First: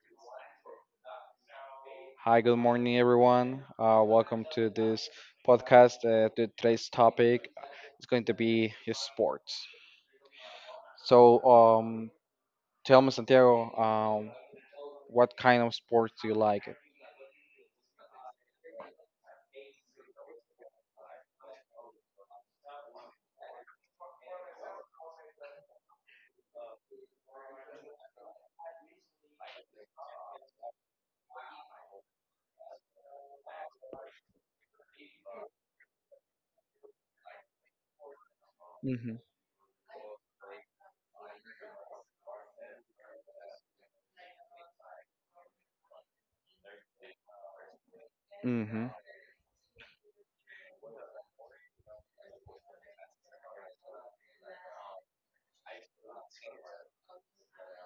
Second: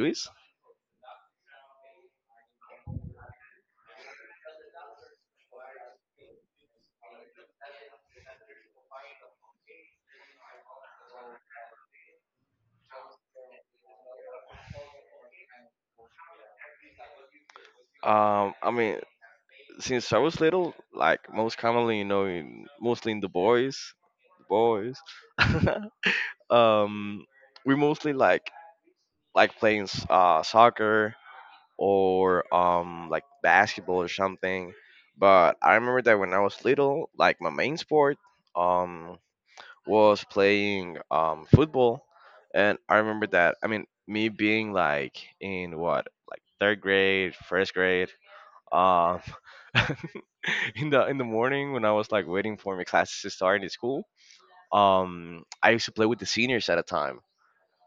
Luis. Hi, good morning, everyone. Welcome to this podcast. To today's topic is going to be your sports. So, tell me, Santiago, what kind of sports do you like? I mean, since I was little, like most commonly, mostly in the boys. um, we mostly like playing soccer or like basketball or something. But I remember that when I was little, like my main sport Mm-hmm. um was playing football, and I remember that I mean me being like in what like third grade, first grade, Mm-hmm. um in the morning when I was like waiting for my classes to start in school, I used to play with the seniors at a time.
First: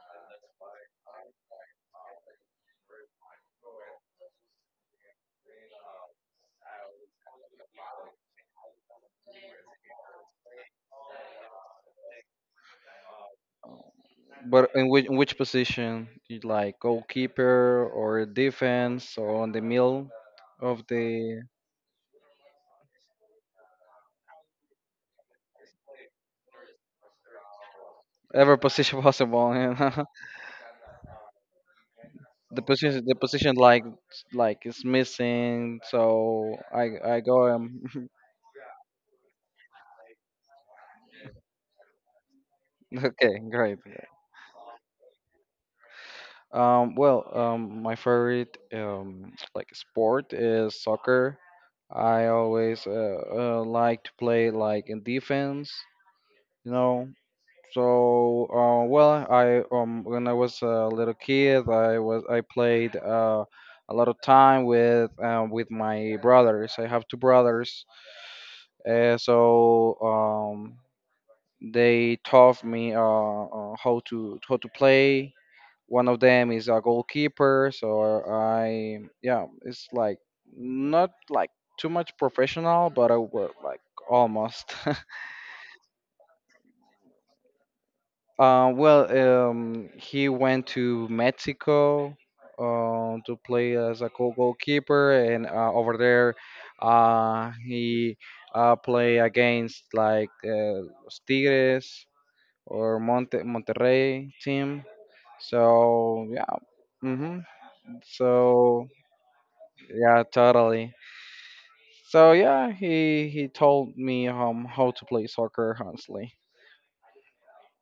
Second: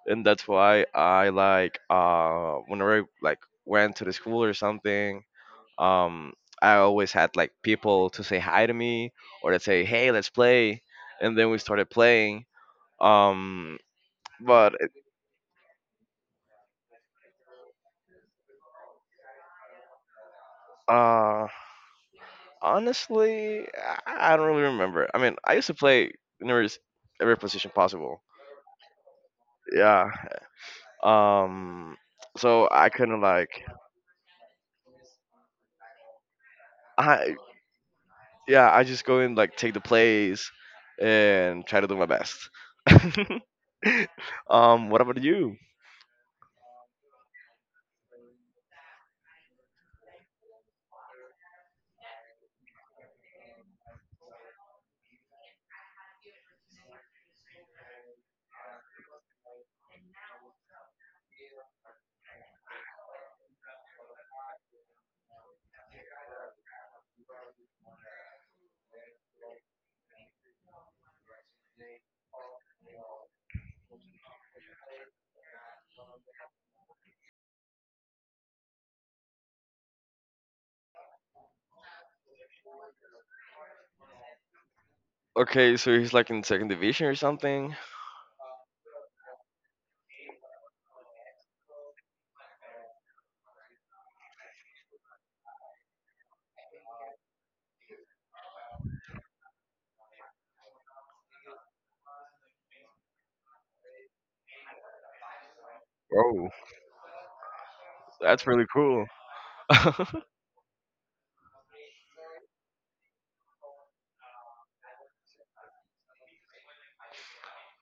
And that's why I like whenever I like went to the school or something, um, I always had like people to say hi to me or to say, "Hey, let's play," and then we started playing. Um, But but in which position do you like, goalkeeper or defense or on the middle of the uh, honestly, I don't really remember. I mean, I used to play nearly every position possible. ever position possible? You know? Yeah. Um, the so I position the couldn't position like, like is missing, so I I, go yeah, I just go and like take the plays and try to do my best. Okay, great. What about you? My favorite like sport is soccer. I always like to play like in defense, you know. So, well, I when I was a little kid, I played a lot of time with my brothers. I have two brothers, so they taught me how to play. One of them is a goalkeeper, so I, yeah, it's like not like too much professional, but I was like almost. Okay, so he's like in second division or something. Uh, well, he went to Mexico to play as a goalkeeper, and over there, he play against like Tigres or Monterrey team. So yeah. Oh. Hmm, That's really so cool. yeah, totally. So yeah, he told me how to play soccer, honestly,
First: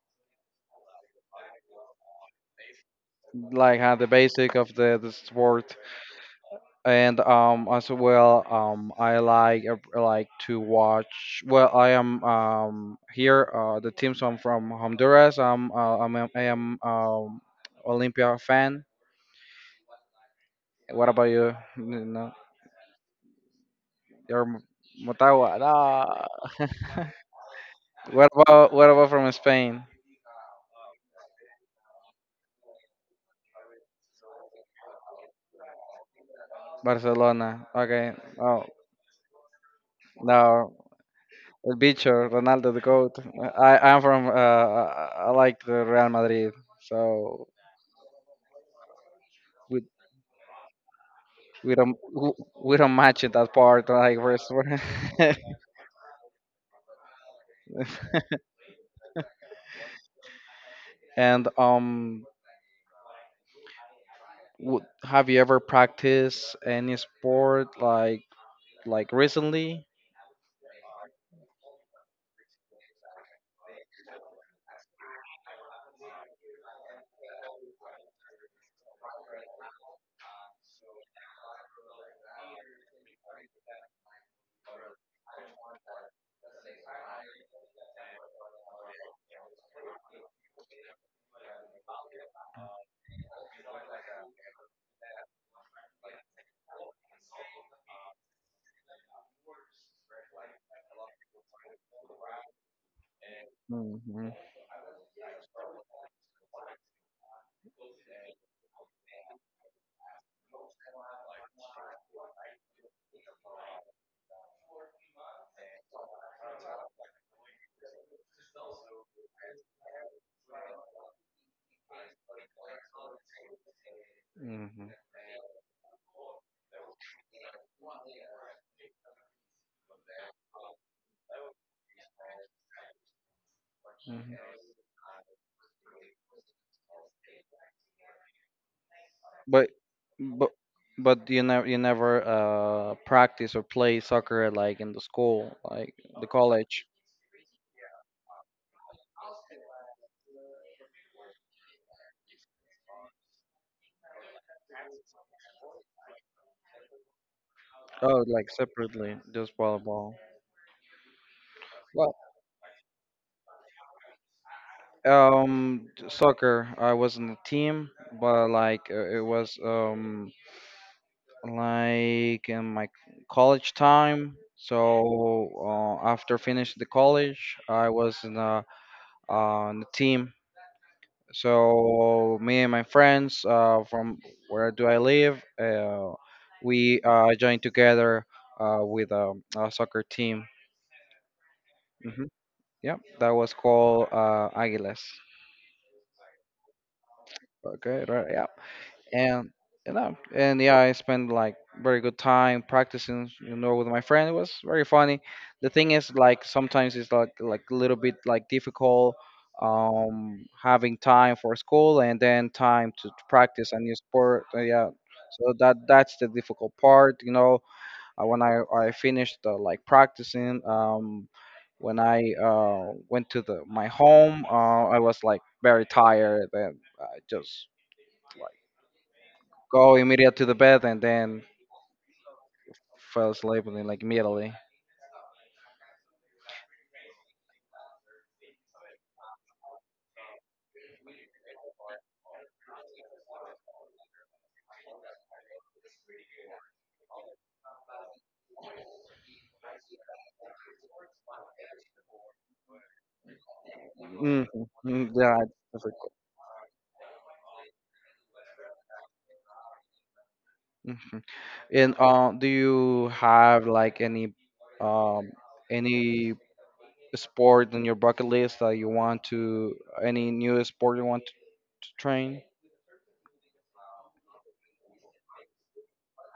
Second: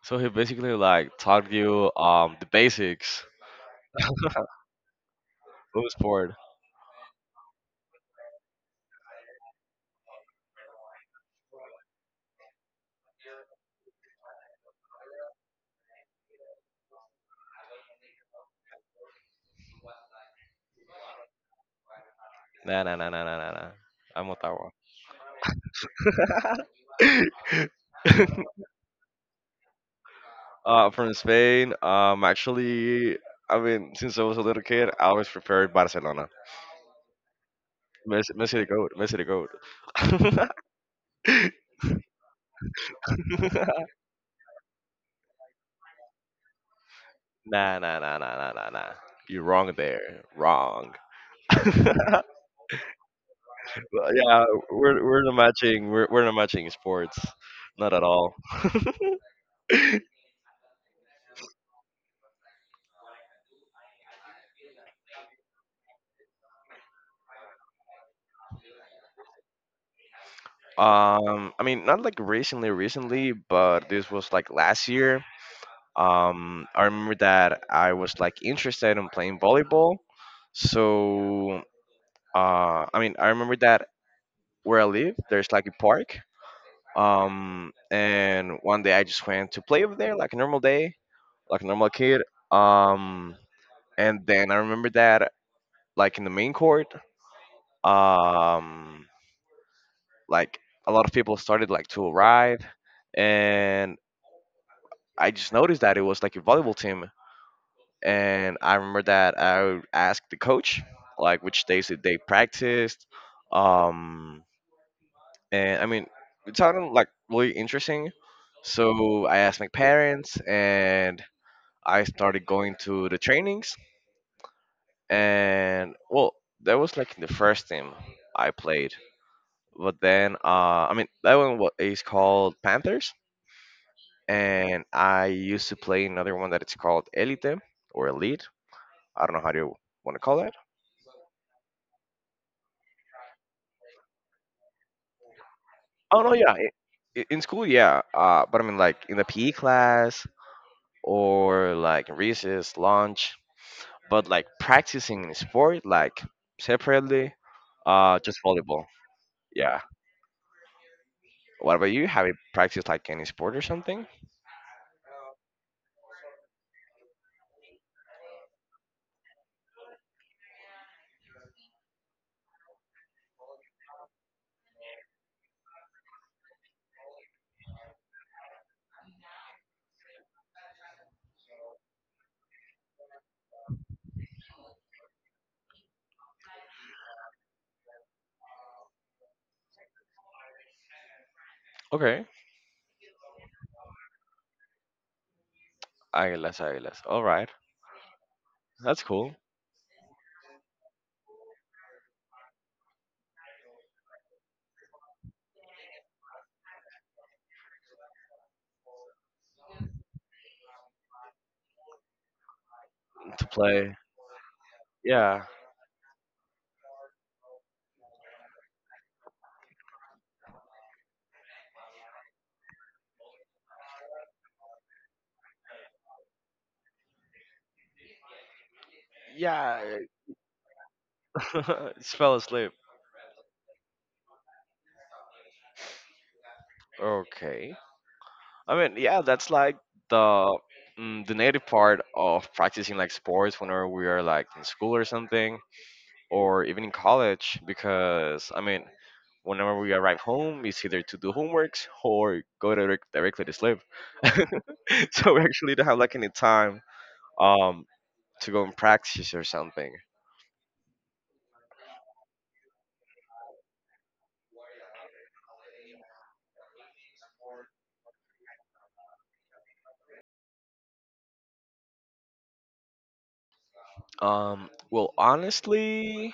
So he basically like taught you the basics. like the basic of the sport. Who's bored? And as well, I like to watch. Well, I am here the teams. I'm from Honduras. I'm a- I am Olympia fan. What about you? No, Nah, nah, nah, nah, nah, nah, nah. I'm you're Ottawa. Motagua. No. What about from Spain? From Spain. Actually, I mean, since I was a little kid, I always preferred Barcelona. Barcelona. Okay. Messi, Messi Oh the goat. Messi the goat. no, El Bicho, Ronaldo the goat. I I like the Real Madrid, so Nah, nah, nah, nah, nah, nah, nah. You're wrong we there. Wrong. we don't w- we don't match it that part Well, like yeah, first. we're not matching. We're not matching sports, not at all. And have you ever practiced any sport like recently? I mean, not like recently, recently, but this was like last year. I remember that I was like interested in playing volleyball. So, I mean, I remember that where I live, there's like a park. And one day I just went to play over there like a normal day, like a normal kid. Um, and then I remember that like in the main court. Um. Like a lot of people started like to arrive, and Hmm. I just noticed that it was like a volleyball team. And I remember that I asked the coach like which days that they practiced, um and I mean, it sounded like really interesting, so I asked my parents and I started going to the trainings. Hmm. And well, that was like the first team I played. But then I mean, that one is called Panthers, Hmm. and I used to play another one that it's called Elite or Elite. I don't know how But you want to call but it. but you never practice or play soccer like in the school, like Oh the no, yeah, college. In school, yeah. But I mean, like in the PE class or like recess, lunch. But like practicing in sport, like separately, Oh, just like volleyball. separately, just Yeah. volleyball. What about you? Well, Have you practiced like any sport or something? Soccer. I was in the team, but like it was like in my college time. So after finishing the college, I was in a team. So me and my friends from where do I live, we joined together with a soccer team. Hmm. Okay. Yep, that was called Aguilas. Águilas, águilas. All right. Okay, right. That's cool And you know, and yeah, I spent like very good time practicing, you know, with my friend. It was very funny. The thing is, like sometimes it's like a little bit like difficult having time for school and then time to to practice a new play. sport. Yeah, Yeah. so that that's the difficult part. You know, when I finished like practicing, when I went to the my home, I was like very tired and I just Yeah. go immediately to the bed and then Just fell asleep. fell asleep and then, like immediately. Okay. I mean, yeah, that's like the the native part of practicing like sports whenever we are like in school or something, or even in college. Because I mean, whenever we arrive home, it's either to do homeworks or go directly to sleep. Mhm, mm. So we Yeah, actually that's don't have like— like any time um to go and practice or something. Mhm. And do you have like um any sport on your bucket list that you want to, any new sport you want to train? Well, honestly,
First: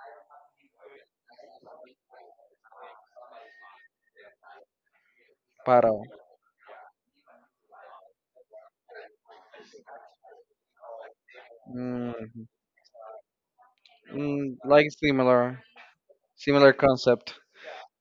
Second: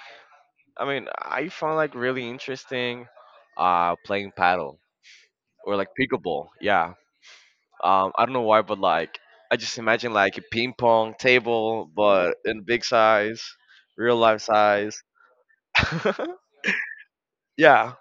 I mean, I found like really interesting playing paddle or like Paddle. pickleball. Yeah. I don't know why, but like I just imagine like a ping pong table, but Mm, in big size, real life mm, like size. similar similar concept. Yeah.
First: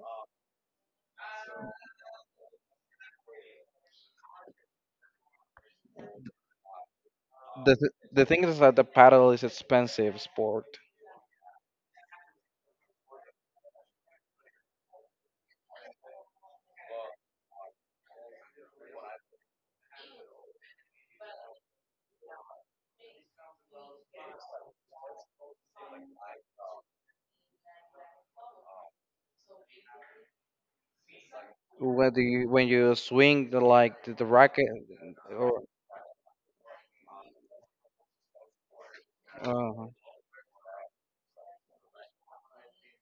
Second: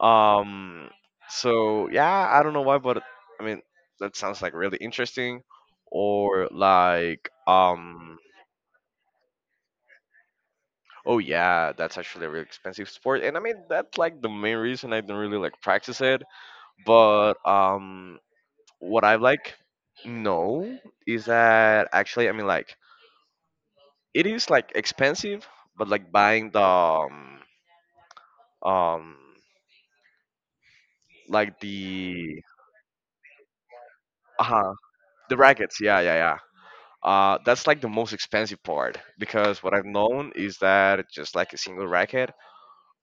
Um. So yeah, I don't know why, but I mean that sounds like really interesting. Or like The th- um. the thing is that the paddle is expensive sport. Oh yeah, that's actually a really expensive sport, and I mean that's like the main reason I don't really like practice it. But what I like know is that actually, I mean, like it is like expensive, but like buying the um like Whether you when you swing the like the racket. uh the rackets, yeah, yeah, yeah. That's like the most expensive part because what I've Uh, known is that just like a single racket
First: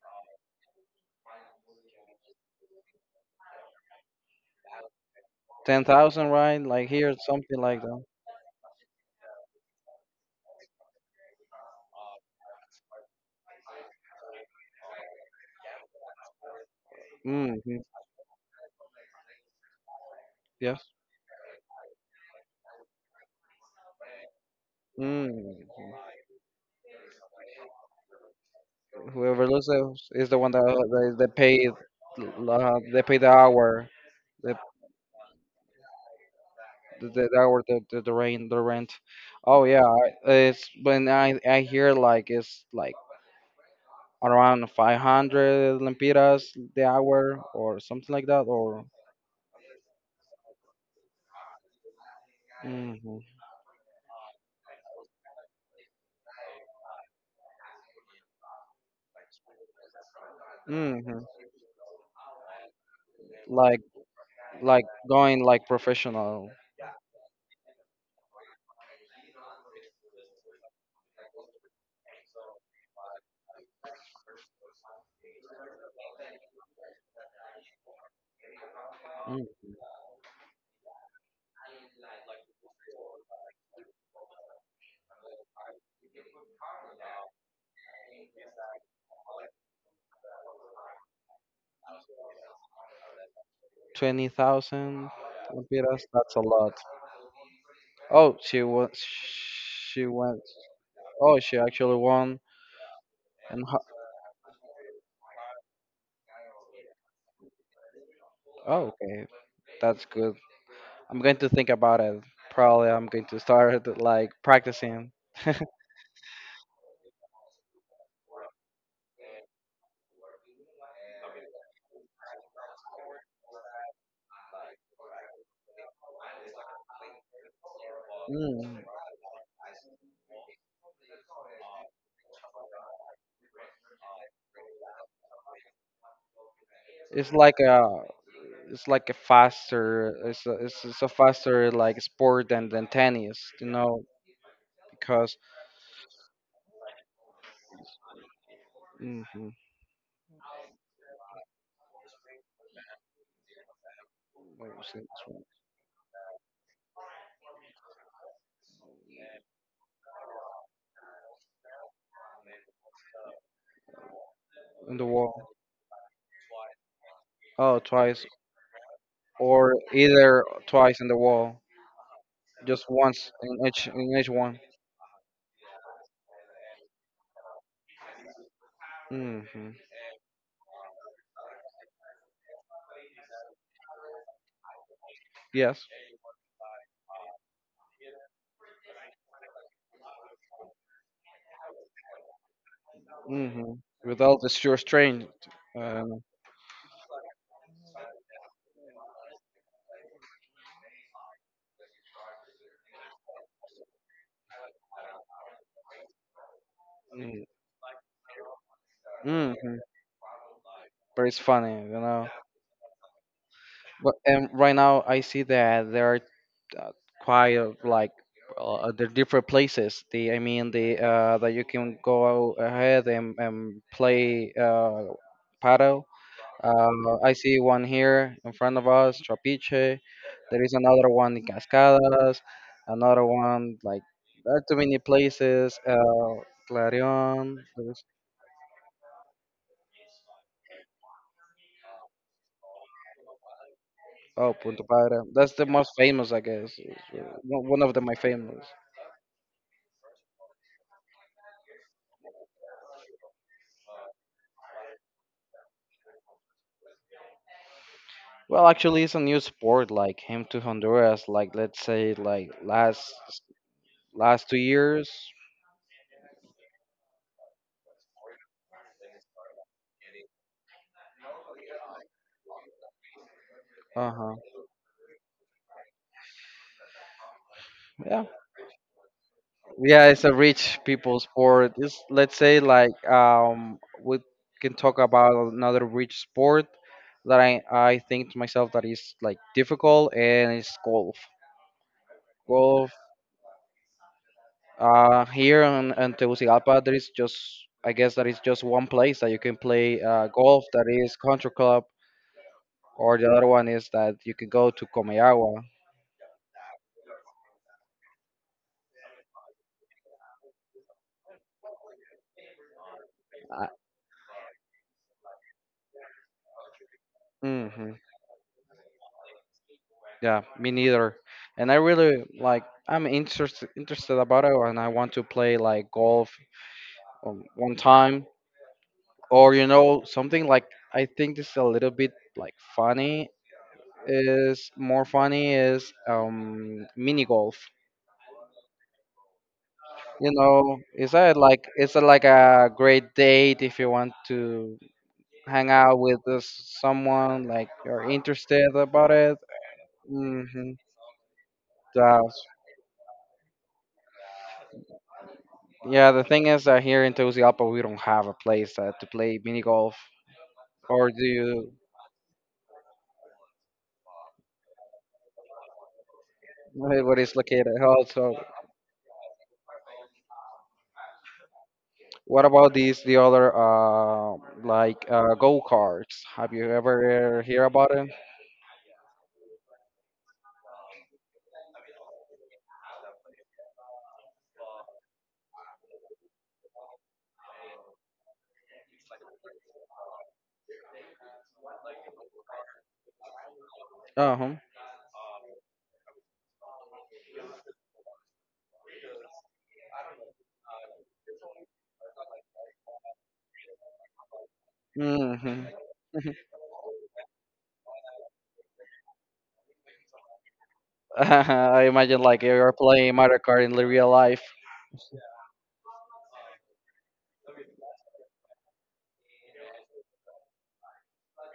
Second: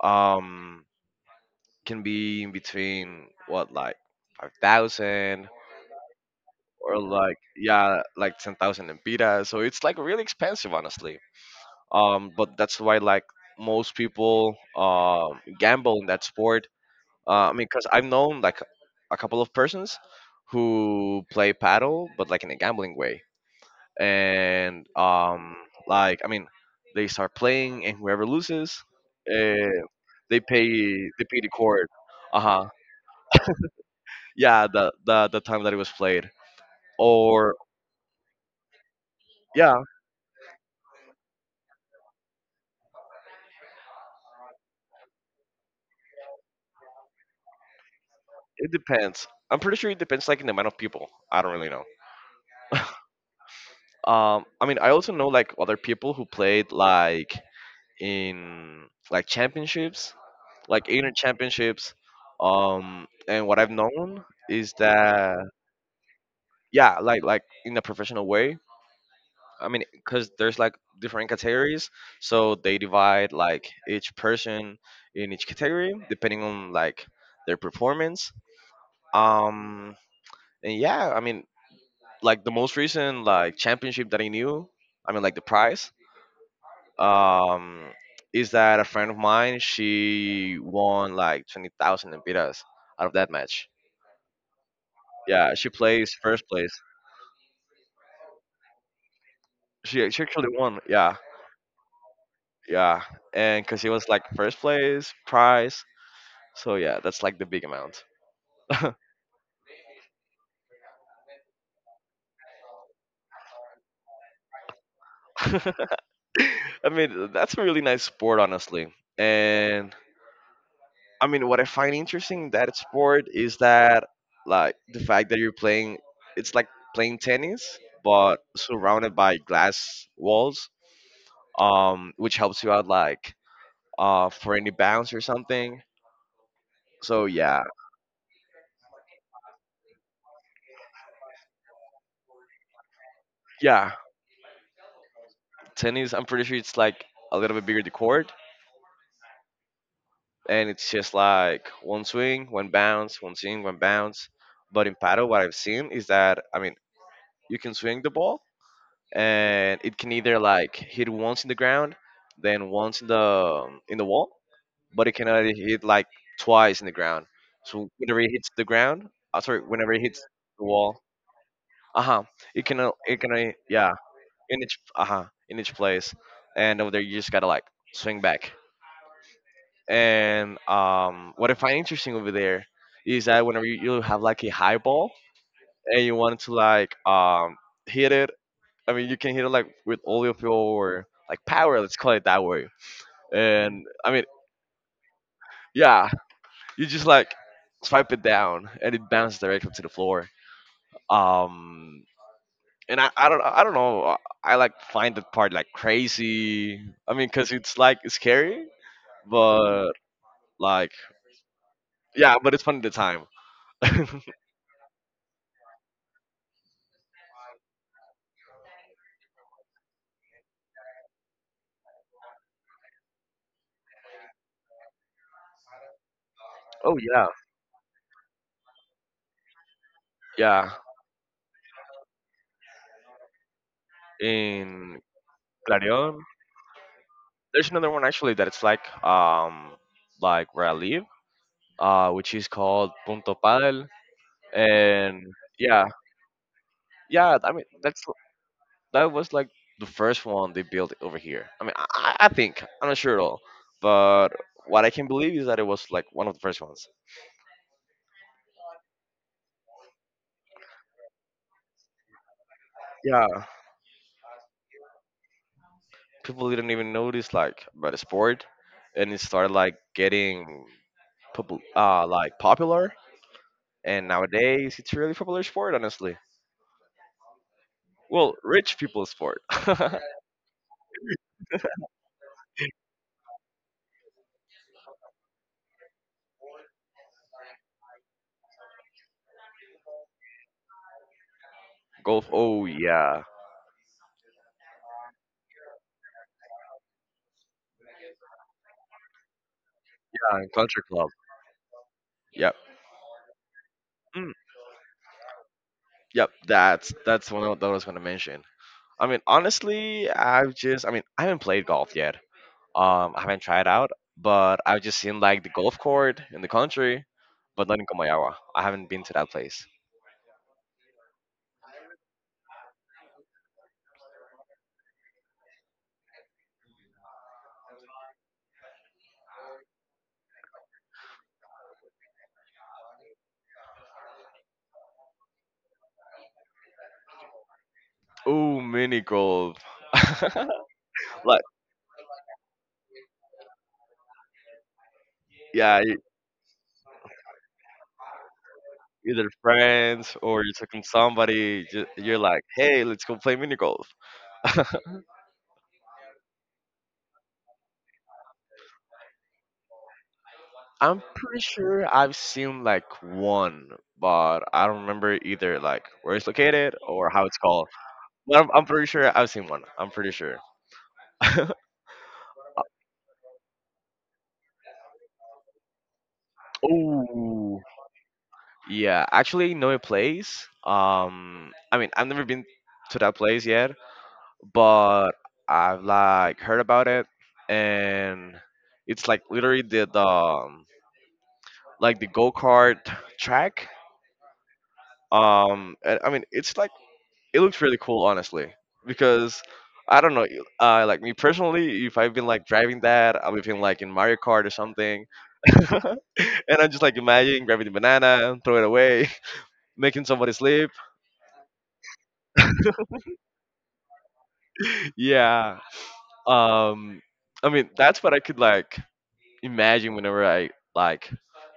um can be in between what like 5,000 10,000, right? Like or here, like, something like yeah, that. like 10,000 lempiras. So it's like really expensive, honestly. But that's why like most people gamble in that sport. I mean, Hmm. because I've known like a couple of persons Yes. who play paddle, but like in a gambling way. And Mm. like I mean, they start playing, and whoever loses, Whoever uh, loses is the they one that pay that, they that pay the paid court. Uh huh. They pay the hour, the Yeah, the time that it was played, the or hour, the rent. Oh yeah, yeah, it's when I hear like it's like around 500 lempiras the hour or something like that it or depends. I'm pretty sure it depends like in the amount of people. I don't really know. hmm I mean, I also know like other people who played like in like championships, like eight hmm championships. And what I've like known is like that, going like professional. yeah, like in a professional way. I mean, because there's like different categories, so they divide like each person in each category depending on like their performance. Mm, Um, and yeah, I mean, like the most recent like championship that I knew, I mean, like the prize. Um, is that a friend of mine? She won like 20,000 empiras out of that match. 20,000 Yeah, she lempiras, plays that's a first lot. place. Oh, she was, she She went, actually won. Yeah, oh, she actually won. yeah, And and ho- because it was like first place prize. So yeah, that's like the big amount. oh, okay, that's good. I'm going to think about it. Probably I'm going to start like practicing. I mean, that's a really nice sport, honestly. And I mean, what I find interesting in that sport is that like the fact that you're playing, it's like playing tennis, but Mm, surrounded by glass walls, which helps you out like for any bounce or something. So it's like yeah, a it's like a faster, it's a faster like sport than tennis, you yeah, know, because tennis, I'm pretty sure it's like a little bit bigger the court, hmm and it's just like one swing, one bounce, one swing, one bounce. wait, But what's in this paddle, one? what I've seen is that, I mean, you can swing the ball, and it can either like hit once in the ground, then once in the wall, In the but it can only wall. hit like twice in the ground. Oh, So whenever twice it hits the ground, sorry, or whenever it hits either the twice wall, in the wall, uh huh, it can just once only, yeah, in each one. in each, uh huh, in each place, and over there you just gotta like swing back. Hmm. And what I find interesting over there is that whenever you have like a high ball Yes. and you want to like hit it, I mean, you can hit it like with all of your like power, let's call it that way. Hmm. And I mean, Without the sure strain. yeah, Um, you just like swipe it down and it bounces directly to the floor. Um, and I don't know, I like find that part like crazy. I mean, cause it's like scary, mm-hmm. but like, But it's funny, you know. yeah, but it's fun at the time. But and right now I see that there are uh, quite a, like the different places. The I mean the that you can go ahead and play paddle. Oh yeah, I see one here in front of us, Trapiche. There is yeah. another one in Cascadas, another one like there are too many In places. Clarion. Clarion. There's another one actually that it's like where I live, which is called Punto Padel, Oh, Punto Padre. and That's the yeah, most famous, I guess. Yeah. I mean One one of the that's my famous. that was like the first one they built over here. I mean, I think I'm not sure at all, but what I can believe is that it was like one of the first ones. Well, actually, it's a new sport. Like came to Honduras, like let's say, like last Yeah, last 2 years. people didn't even notice like about the sport, and it started like getting like popular. And Uh huh. nowadays, it's a really popular sport, honestly. Well, rich people sport. Yeah, it's a rich people sport. It's, let's say like we can talk about another rich sport that I think to myself that is like difficult, and it's golf. Golf. Oh Golf yeah, here in Tegucigalpa there is just, I guess that is just one place that you can play yeah, and golf, country that club. is country club, Yep. or the other one is that Mm, you can go to Comayagua. yep. That's that I was gonna mention. I mean, honestly, I've just, I mean, I haven't played golf yet. I haven't Uh, tried out, but I've just seen like the golf court in the country, but not in mhm. Comayagua. I haven't been to that place. Yeah, me neither. And I really like I'm interested about it and I want to play like golf one time, or you know, something like I think this is a little bit like funny, is more funny is mini golf. Oh, mini golf. You know, is that Like, like it's a, like a great date if you want to hang yeah, out with someone like you're interested about either it. friends or you're Mhm. talking to somebody. You're Yeah. like, hey, let's go play mini golf. Yeah, the thing is that here in Tegucigalpa we don't have a place to play mini golf, I'm or do pretty you? sure I've seen like one, but I don't remember either like where it's located Where or what how is it's called. located? Also, But I'm pretty sure I've seen one. I'm pretty sure. what about these the other like go karts? Have you ever Oh, hear about it? yeah. Actually, know a place. I mean, I've never been to that place yet, but I've like heard about it, and it's like literally the like the go kart track. Uh huh. And, I mean, it's like it looks really cool, honestly, because I don't know, like me personally, if I've been like driving that, I've been like in Mario Kart or something, Hmm. and I'm just like imagining grabbing the banana, throw it away, making somebody sleep. I imagine like you're playing Mario Kart in the real life. Yeah, um, I mean that's what I could like imagine whenever I like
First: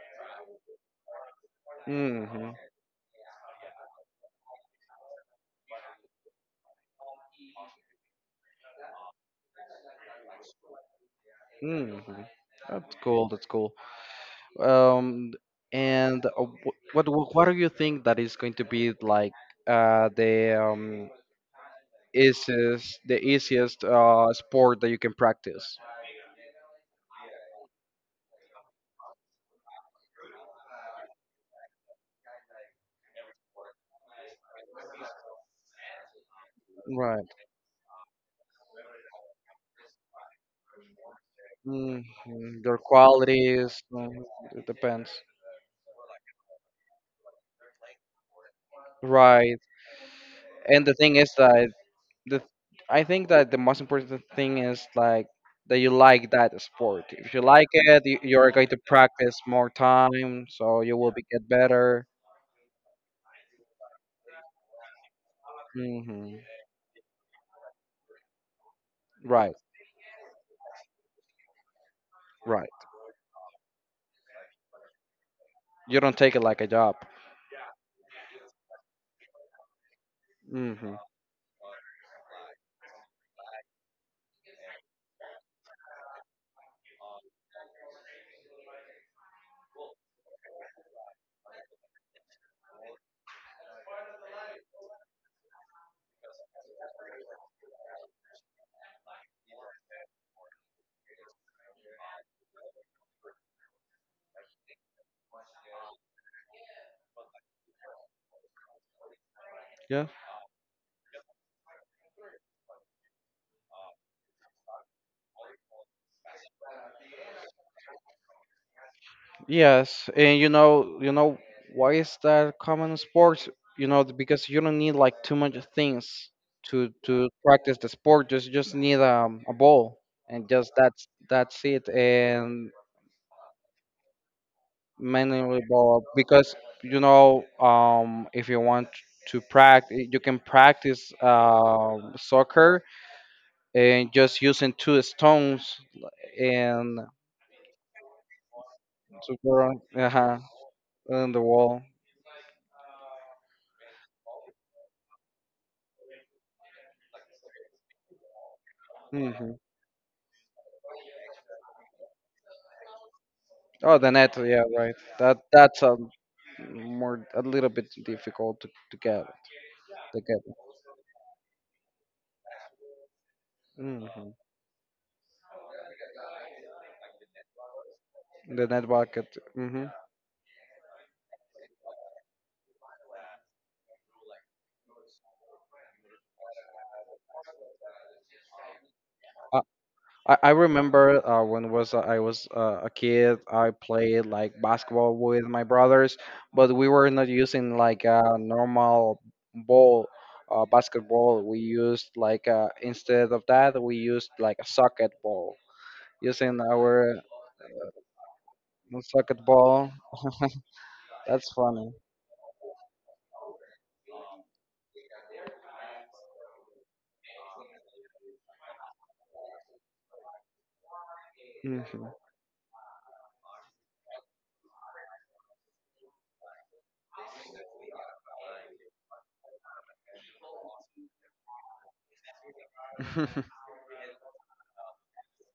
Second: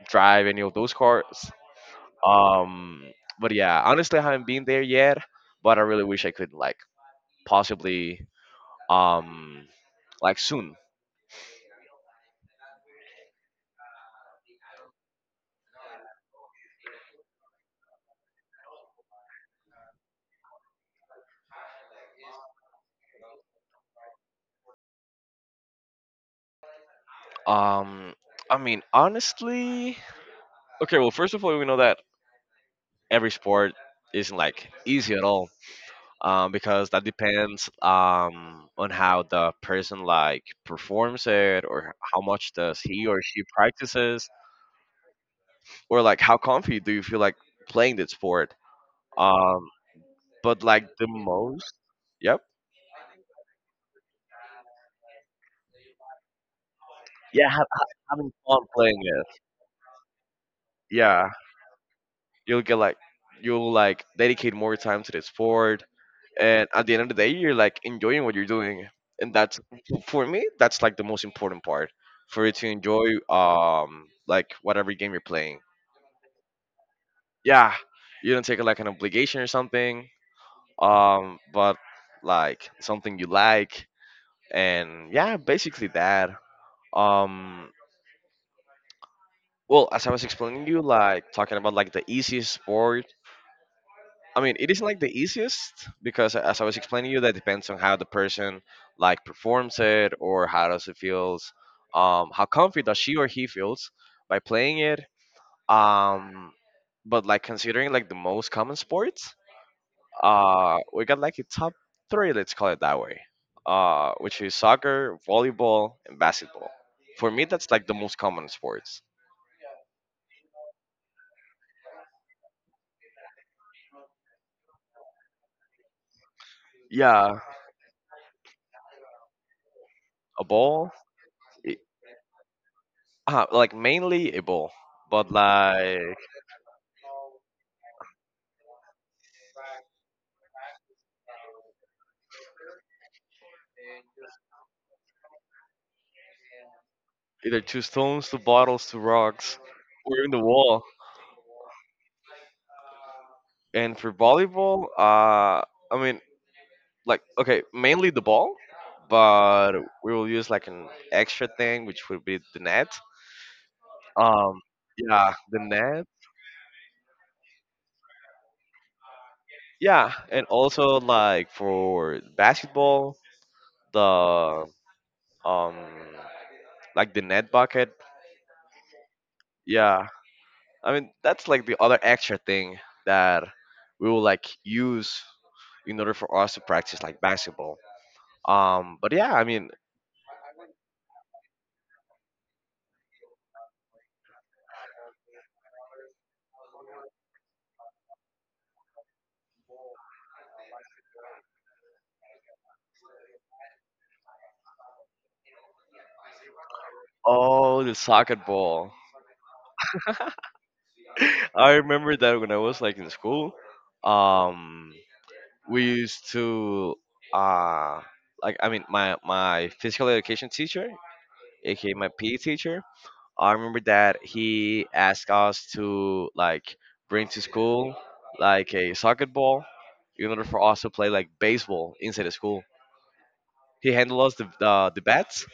drive any of those cars. Mm-hmm. Um, but yeah, honestly, I haven't been there yet, but I really wish I could like possibly um like soon. Mm-hmm. That's cool. That's cool. Um, and what do you think that is going to be like the easiest sport that you can practice. Um, I mean, honestly, okay. Well, first of all, we know that every sport isn't like easy at all, because that Right. depends on how the person like performs it, or Hmm. how much Their does he or she qualities mm, practices, it depends. or like how comfy do you feel like playing that sport. Right. Um, but And like the the thing is that most, the yep, I think that the most important thing is like that you like that sport. If you yeah, like it, you, having you're fun going to playing practice it, more time, so you will be yeah, get better. you'll get like you'll like dedicate more time to the sport, Hmm. and at the end of the day you're like enjoying what you're doing, and Right. that's for me that's like the most important part for you to Right. enjoy like whatever game you're playing. You don't take it like a job. Yeah, you don't take it like an obligation or something, Hmm. But like something you like. And yeah, basically that. Um well, as I was explaining you, like talking about like the easiest sport. I mean, it isn't like the easiest because, as I was explaining you, that depends on how the person like performs it or how does it feels, how comfy does she or he feels by playing it. Um, but like considering like the most common sports, we got like a top three, let's call it that way, which is soccer, volleyball, and basketball. For me, that's like the most common sports. Yes, and you know, why is that common in sports? You know, because you don't need like too much things to Yeah, practice the sport. Just need a ball a and just ball, that's i- it. And like mainly a ball, but manually ball like because you know, if you want to practice, you can practice soccer and just using two stones and either to stones, to bottles, to to go rocks, or even uh the wall. on the wall. And for volleyball, I mean, like, okay, mainly the ball, Mm-hmm. but we will use like an extra thing, which would be the net. Oh, the net. Um, Yeah, right. yeah, That the that's a net. more a little bit difficult to get Yeah, to get. and also like for basketball, Hmm. the um, the net bucket. The net bucket. Hmm. Yeah, I mean that's like the other extra thing that we will like use in order for us to practice like basketball. But yeah, I Uh, mean, I remember when was I was a kid. I played like basketball with my brothers, but we were not using like a normal ball. Basketball. We used like instead of that, we used like a socket ball. Using our oh, the socket ball. socket ball. That's I funny. remember that when I was like in school, um, we used to, uh, like I mean, my physical education teacher, aka my Hmm. PE teacher. I remember that he asked us to like bring to school like a socket ball in order for us to play like baseball inside the school. He handed us the bats,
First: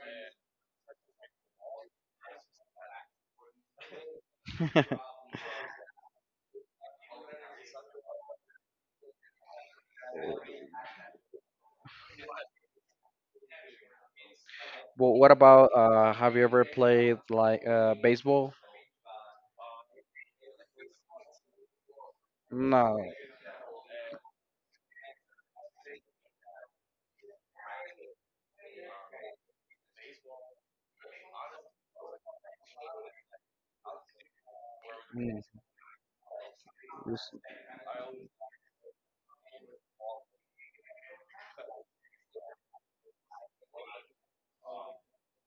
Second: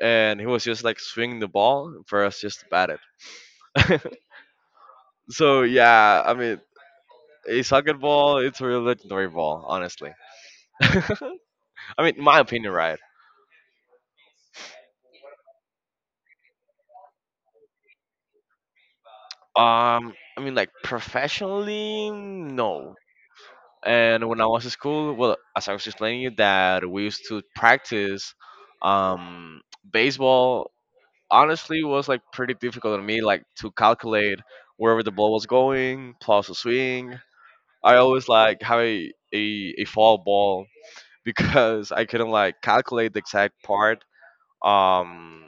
and he was just like swinging the ball for us just to bat it. So yeah, I mean, a soccer ball, it's a real legendary ball, honestly. I mean, my opinion, right? Well, what about have you ever played like baseball? I mean, like professionally, no. No. And when I was in school, well, as I was explaining you, that we used to practice um, baseball. Honestly, was like pretty difficult on me, like to calculate wherever the ball was Mm. going plus a swing. Yes. I always like have a fall ball because I couldn't like calculate the exact part, um,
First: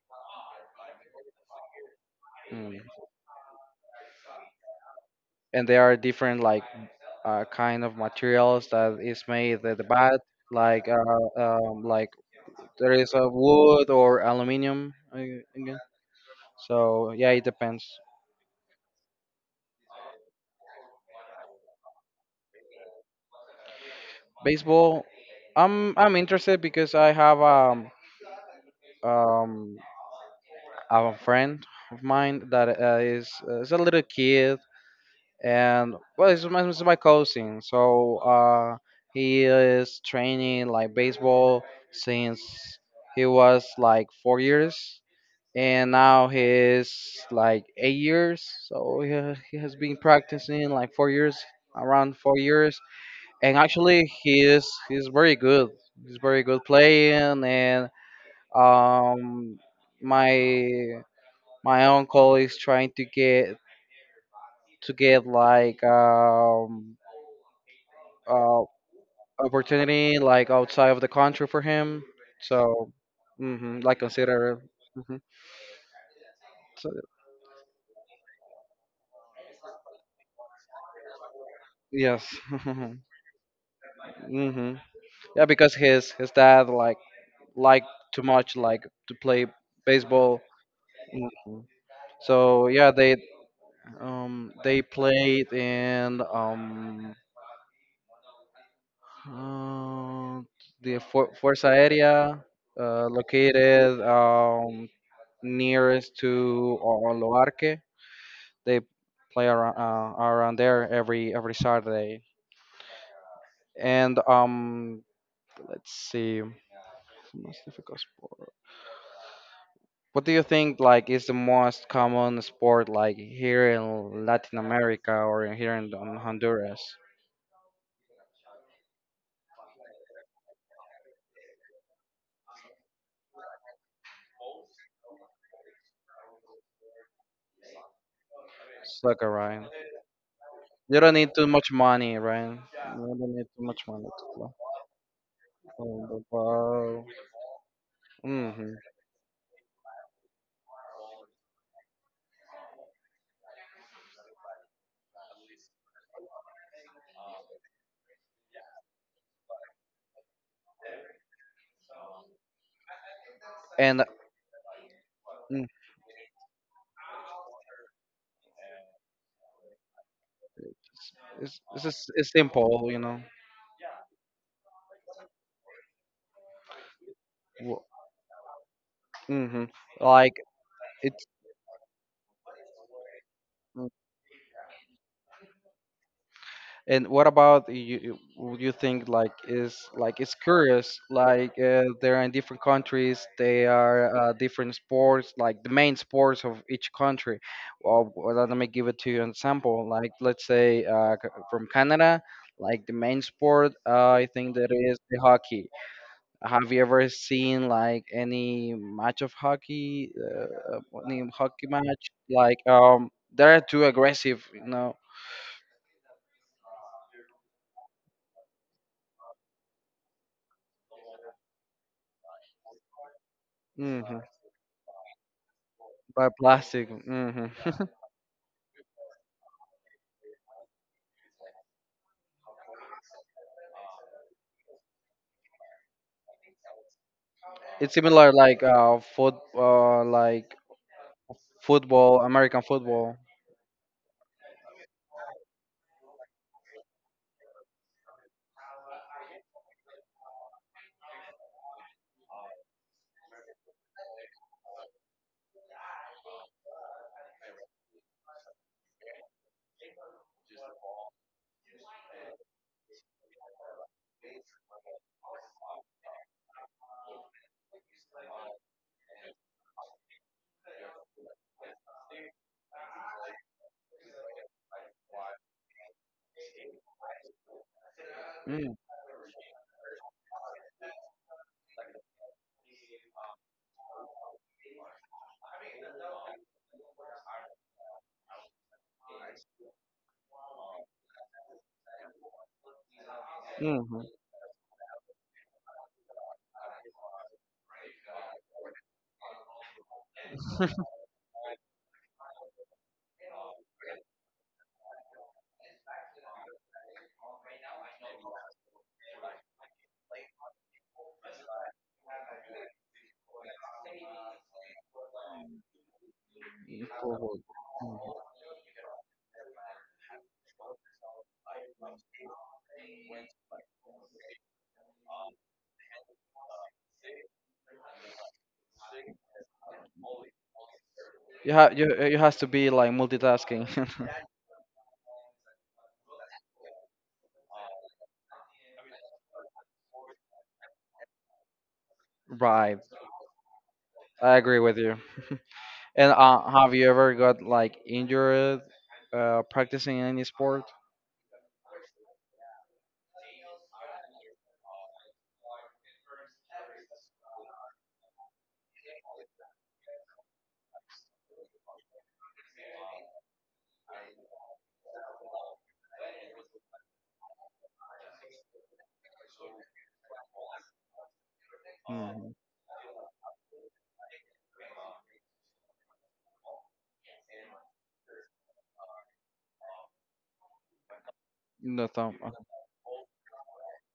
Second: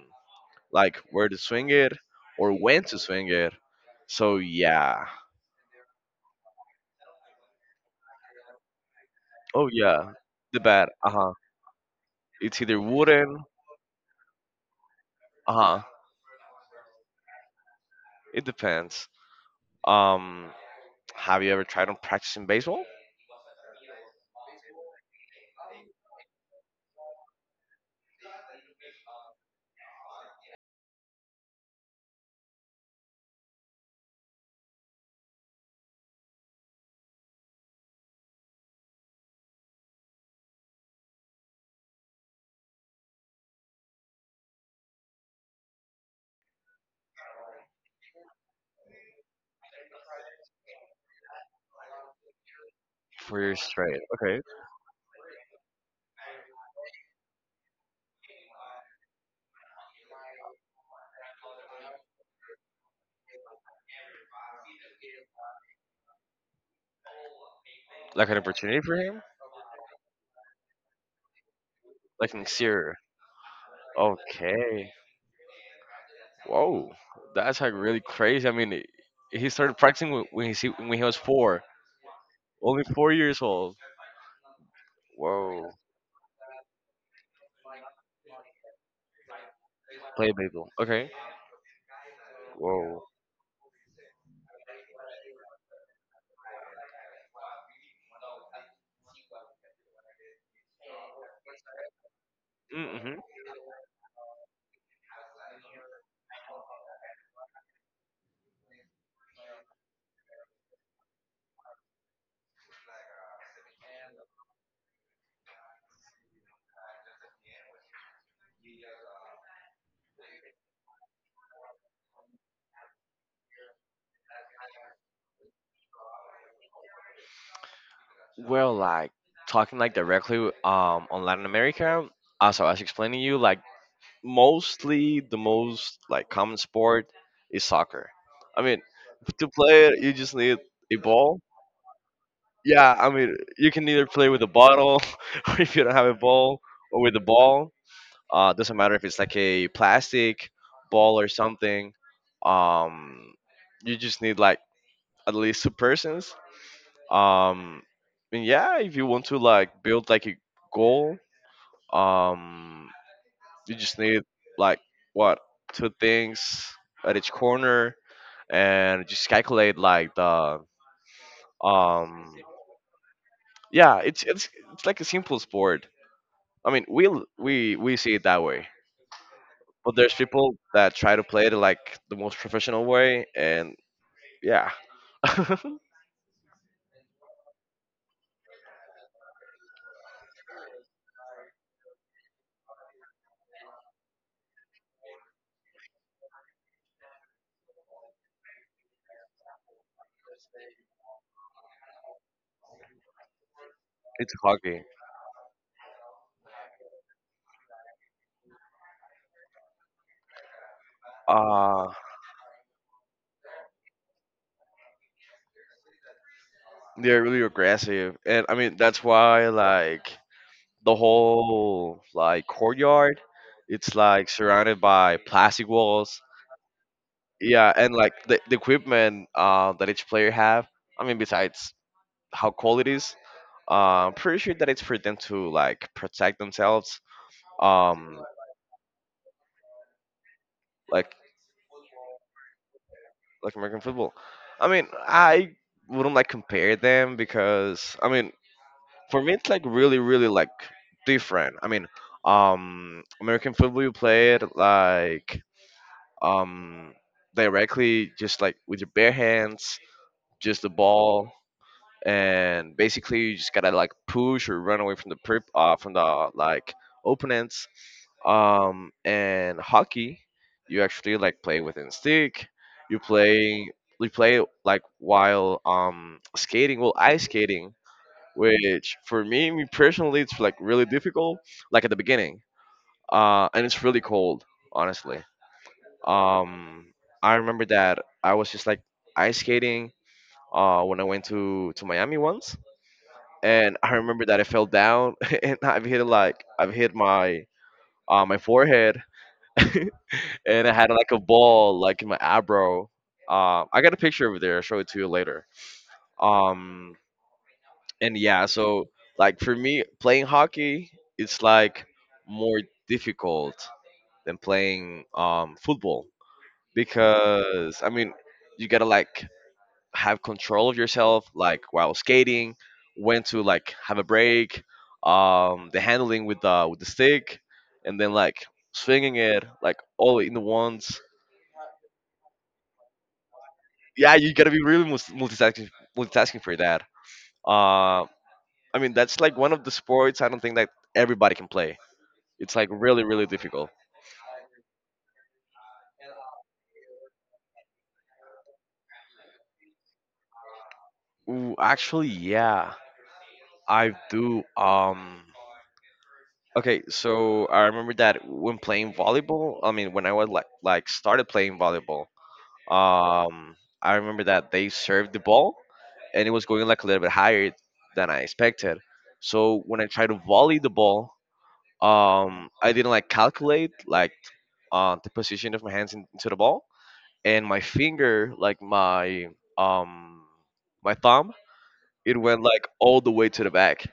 like where to swing it or when Mm. to swing it. So yeah. And there are different like kind of materials that is made Oh at the yeah. bat, The bat. Uh huh. Like It's either there is a wooden. wood or aluminum. Uh Again. huh. So yeah, it depends. It depends. Um, have you ever tried on practicing baseball? Baseball, I'm interested because I have um a friend of mine that is a little kid, and well, it's it's my cousin. So he is training like baseball since he was like 4 years, and now he is like 8 years. So he has been practicing like 4 years, around 4 years, Career and straight. actually Okay. He's very good. He's very good playing, and um, my my uncle is trying to get like Like an uh, opportunity for him. opportunity like outside of the country for him. Like next So, year. hmm, like consider. Okay. Mhm. So, Whoa. That's like really crazy. I mean, he started practicing when when he was 4, yes. only 4 years old. Hmm. Yeah, Whoa. because his dad like liked too much like to play Play baseball. baseball. Okay. Mhm. So yeah, Whoa. They played in uh, Forza area Hmm. located nearest to Loarque. They play around around there every Saturday. And let's see, most difficult sport. What do you think like is the most common sport like here in Latin America or here in on Honduras? Well, like talking like directly on Latin America, as I was explaining you, like mostly the most like common sport is soccer. I mean, Soccer, to right? play it, you just need a You don't need ball. too much money, right? Yeah, I You don't mean, need too you much can money either to play with play. a bottle, or if you don't have a ball, or Handball. with a ball. Doesn't Mhm. matter if it's like a plastic ball or something. Um, you just need like at least two persons, um and yeah, if you want to like build like a goal, um you just And need like what, mm, two things at each corner, and just calculate like the, it's um simple, you know. yeah, it's it's like a simple sport. I mean, we see it that way, Mm-hmm. but there's Like. people that try to play it like the most professional way, and yeah. It's And what about you? Would you think like is like it's curious? Like they're in different countries, they are different sports, like the main sports of each country. Well, let me give it to you an example. Like let's say from Canada, like the main sport, I think that hockey. is the hockey. Have you ever seen like any match of hockey, any hockey uh match? Like they're too aggressive, you know. they're really aggressive, and I mean that's why like the whole like courtyard it's Mm-hmm. like surrounded by plastic walls. By plastic. Hmm. Yeah, and like the equipment that each player have, I mean besides how cold it is, I'm pretty sure that it's for them to like protect themselves, It's um similar like foot like like football, American football. like American football. I mean, I wouldn't like compare them, because I mean for me it's like really really like different. I mean, American football you play it like, um, directly, just like with your bare hands, just the ball, and basically you just gotta like push or run away from the prep from the like opponents. And hockey, you actually like play within stick. You play you play like while skating, well, ice skating, Mm. which for me, me personally, it's like really difficult, like at the beginning. And it's really cold, honestly. Um, I remember that I was just like ice skating when I went to Miami once, and I Hmm. remember that I fell down and I've hit my forehead and I had like a ball like in my eyebrow. I got a picture over there. I'll show it to you later. Um, and yeah, so like for me, playing hockey it's like more difficult than playing football, Football. because I mean Mhm. you gotta like have control of yourself, like while skating, when to like have a break, the handling with the stick, and then like swinging it like all in the once. You have you you has to be like multitasking. Yeah, you gotta be really multitasking for that. Uh, I mean that's like one of the sports I don't think that everybody can play. It's like Right. really really difficult. I agree with you. And have you ever got like injured practicing any sport? Ooh, actually, yeah, I do. Okay, so I remember that when playing volleyball. I mean, when I was like started playing volleyball, Um, I remember that they served the ball and it was going like a little bit higher than I expected. So when I tried to volley the ball, Hmm. I didn't like calculate like, the position of my hands into the ball, and my finger, like my um my thumb, No thumb. it went like all the way to the back.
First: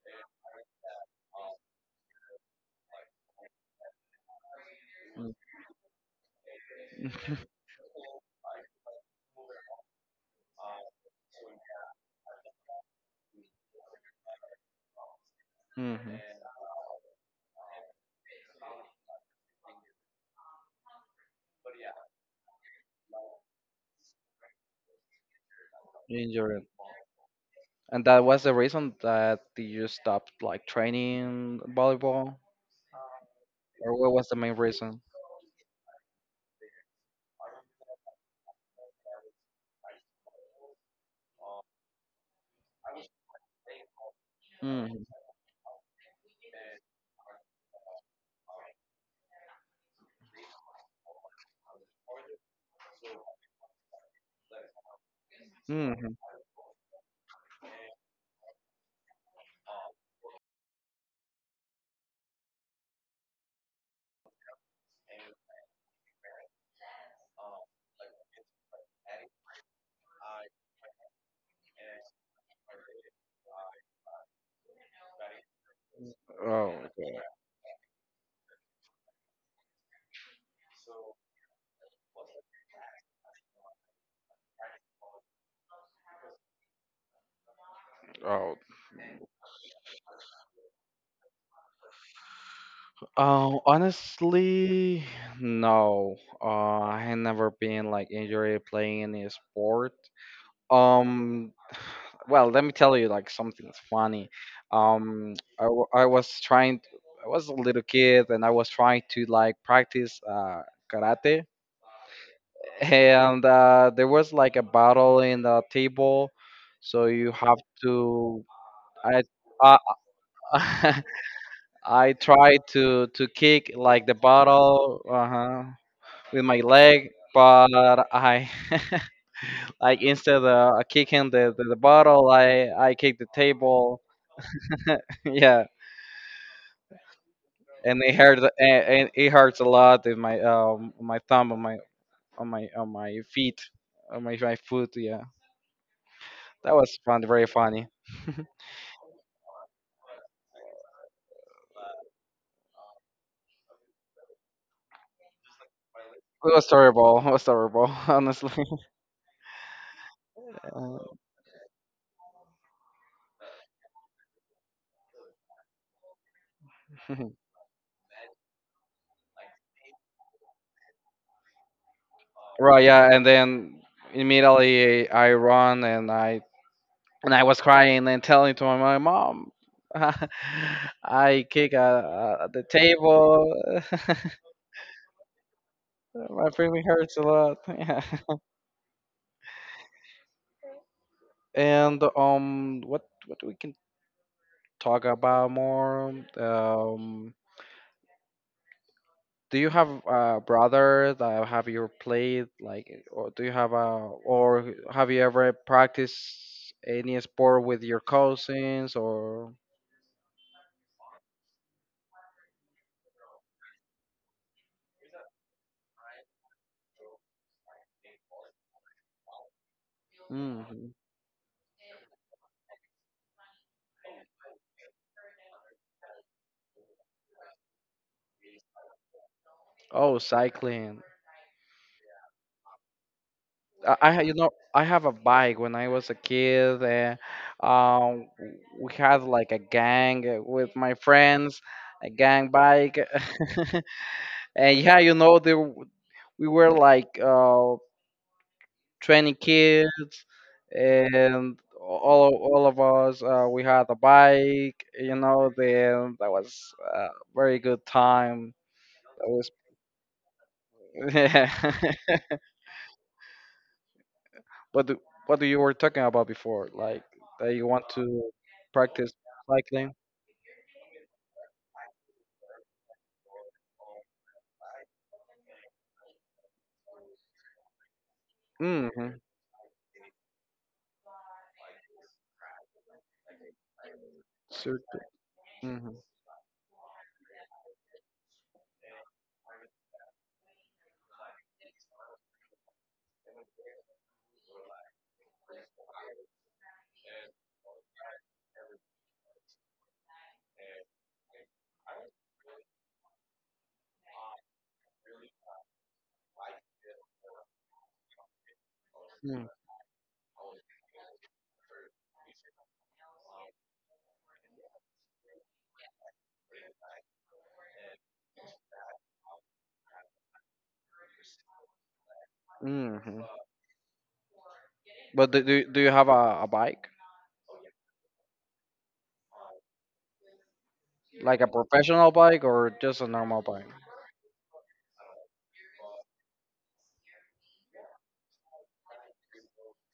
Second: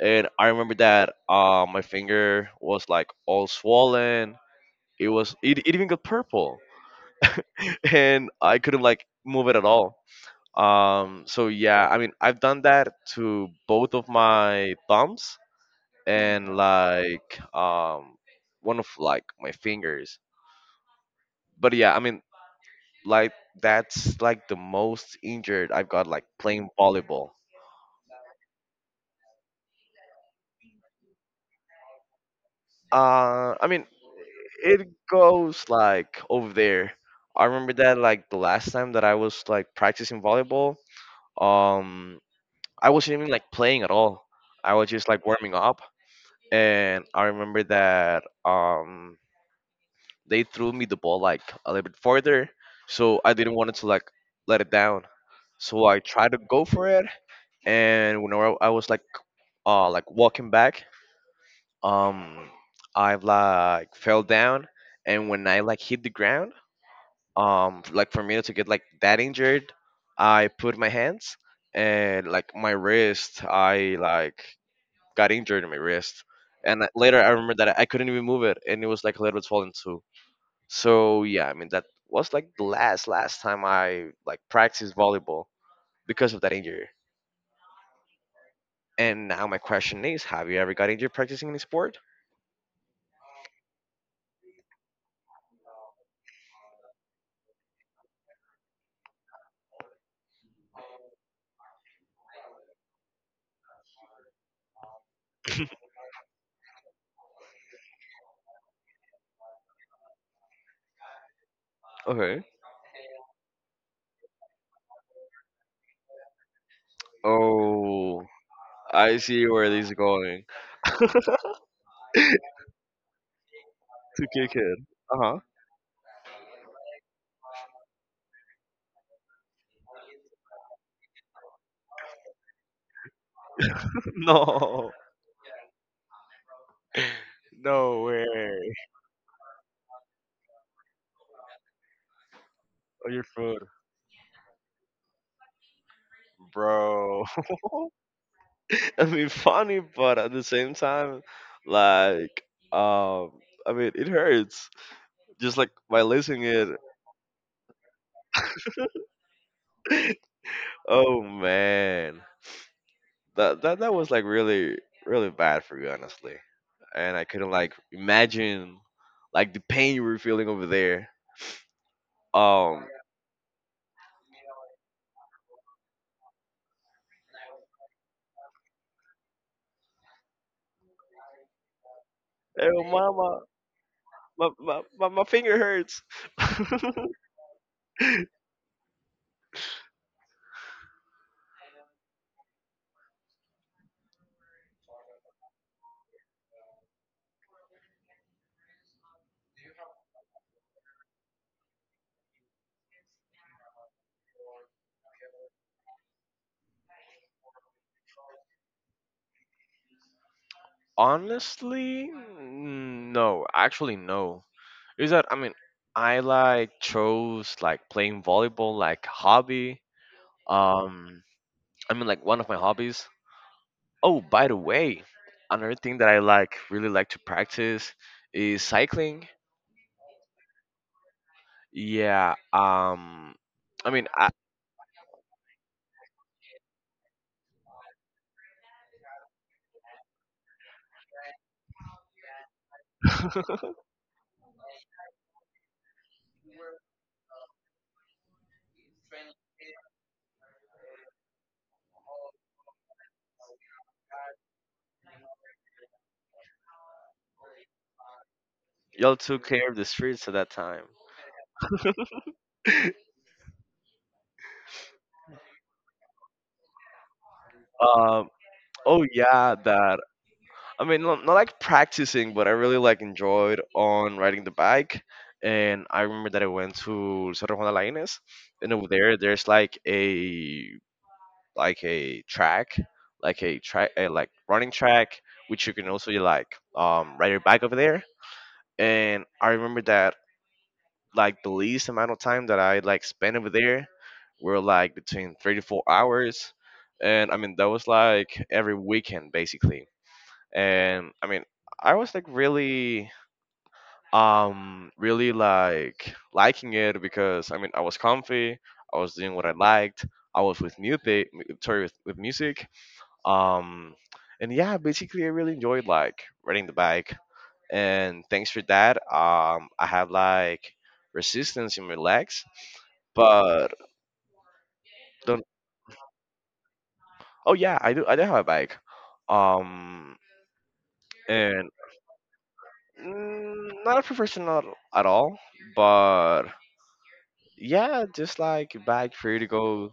And I remember that my finger was like all swollen. It even got purple and I couldn't like move it at all. So yeah, I mean, I've done that to both of my thumbs Mm-hmm. and like one of like my fingers. But yeah, I mean, like that's like the most injured I've got like Injured. playing volleyball. And that was the reason that you stopped like training volleyball, I mean, or what was the main it reason? goes like over there. I remember that like the last time that I was like practicing volleyball, um, I wasn't even like playing at all. I was Hmm. just like warming up, and I remember that they threw me the ball like a little bit further, so I didn't want to like let it down. So I Hmm. tried to go for it, and whenever I was like walking back, um, I've like fell down, and when I like hit the ground, like for me not to get like that injured, I put my hands and like my wrist, I like got injured in my wrist. Oh, Later, I God. remember that I couldn't even move it, and it was like a little bit swollen, so yeah, I mean that was like the last time I like practiced volleyball because of that injury. Oh, And now my question is, have you ever got injured practicing any sport? oh, honestly, no. Uh, I had never been like injured playing any sport. Um, well, let me tell you like something funny. Um, I was trying. I was a little kid and I was trying to like practice karate Okay. and there was like a battle in the table, so you have Oh, to. I I see where this is going. uh, I To tried to kick like the kick it. bottle Uh huh. With my leg, but I like instead of kicking the the bottle, I kicked the table. No, Yeah, no and it way. hurt and it hurts a lot in my my thumb on my on Oh, my your feet foot, on my my foot. Yeah, that was fun, bro. very funny. I mean, funny, but at the same time, like, um, I mean, it hurts. Just like by losing It was it. terrible. It was terrible, honestly. Uh, Oh man. That was like really really bad for you, honestly, and I couldn't like imagine like the pain you were feeling over there, right, um yeah, and then immediately I run and I was crying and telling to my mom, "Mom, I kick at the hey mama, table. my finger hurts. My feeling hurts a lot." Yeah. And what we can talk about more? Um, do you have a brother that have you played like or do you have a or have you ever practiced any sport with your cousins or Honestly, mm, no, actually, no, is that I mean I like chose like playing volleyball like hobby, Mhm. um I mean like one of my hobbies. Oh, by the way, another thing that I like really like to practice is cycling. Oh, cycling. Yeah. I mean, I, You know I have a bike when I was a kid and um we had like a gang with my friends, a gang bike. And yeah, you know we were like 20 kids, and all of us we had a bike, you know, then that was a very good time. y'all That took was care of the streets at that time. yeah. what do, what do you were talking about before like that you want Um. to Oh practice yeah, cycling. that. I mean, not like practicing, but I really like enjoyed on riding the bike. And I remember that I went to Cerro Juan de la Inés, and over there, Mm-hmm. there's like a like a track, like a track, a like running Circuit. track, which you can Mm-hmm. also like ride your bike over there. And I remember that like the least amount of time that I like spent over there were like between 3 to 4 hours, and I mean that was like every weekend basically. And I mean I was like really really like liking it because I mean I was comfy, I was doing Mm-hmm. what I liked, I was with music, sorry with music, um, and yeah, basically I really enjoyed like riding the bike and thanks for that. I have like resistance in my legs, Mm-hmm. but But don't. do, do you have a bike Oh yeah, I do. I do have a bike. Um, like a and professional bike or just a normal bike? Not a professional at all, but yeah, just like bike for you to go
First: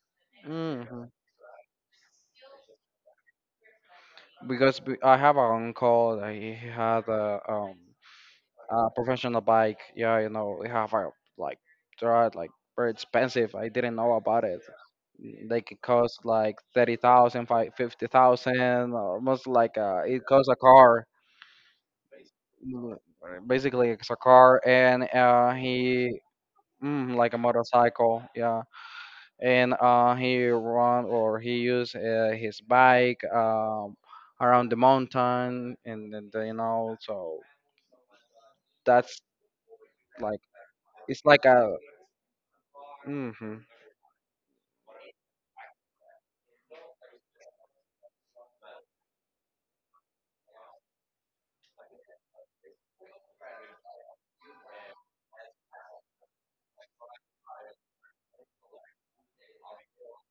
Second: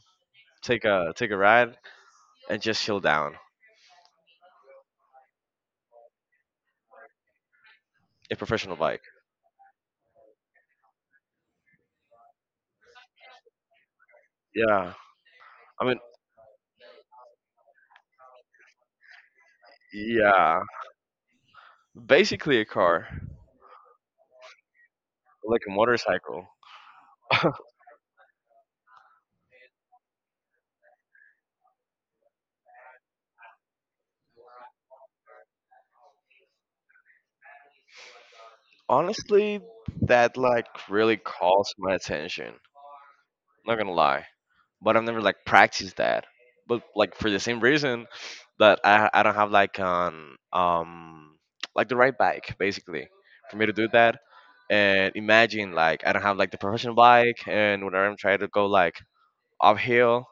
Hmm. Take a ride and just chill down. Because I have an uncle that he had A professional a bike. professional bike. Yeah, you know, they have a like they're like very expensive. I didn't know about it. Yeah, They can I mean, cost like 30,000, 50,000, almost like it costs a yeah, car. basically a Mm, car, basically, it's a car, and like a he motorcycle. mm, like a motorcycle. Yeah, and he run or he used his bike around the mountain and then you know, so that's Honestly, that like like really it's like calls a my attention. mm-hmm, Not gonna lie, but I've never like practiced that. But like for the same reason that I don't have like an like the right bike basically for me to do that. And imagine like I don't have like the professional bike, and whenever I'm trying to go like uphill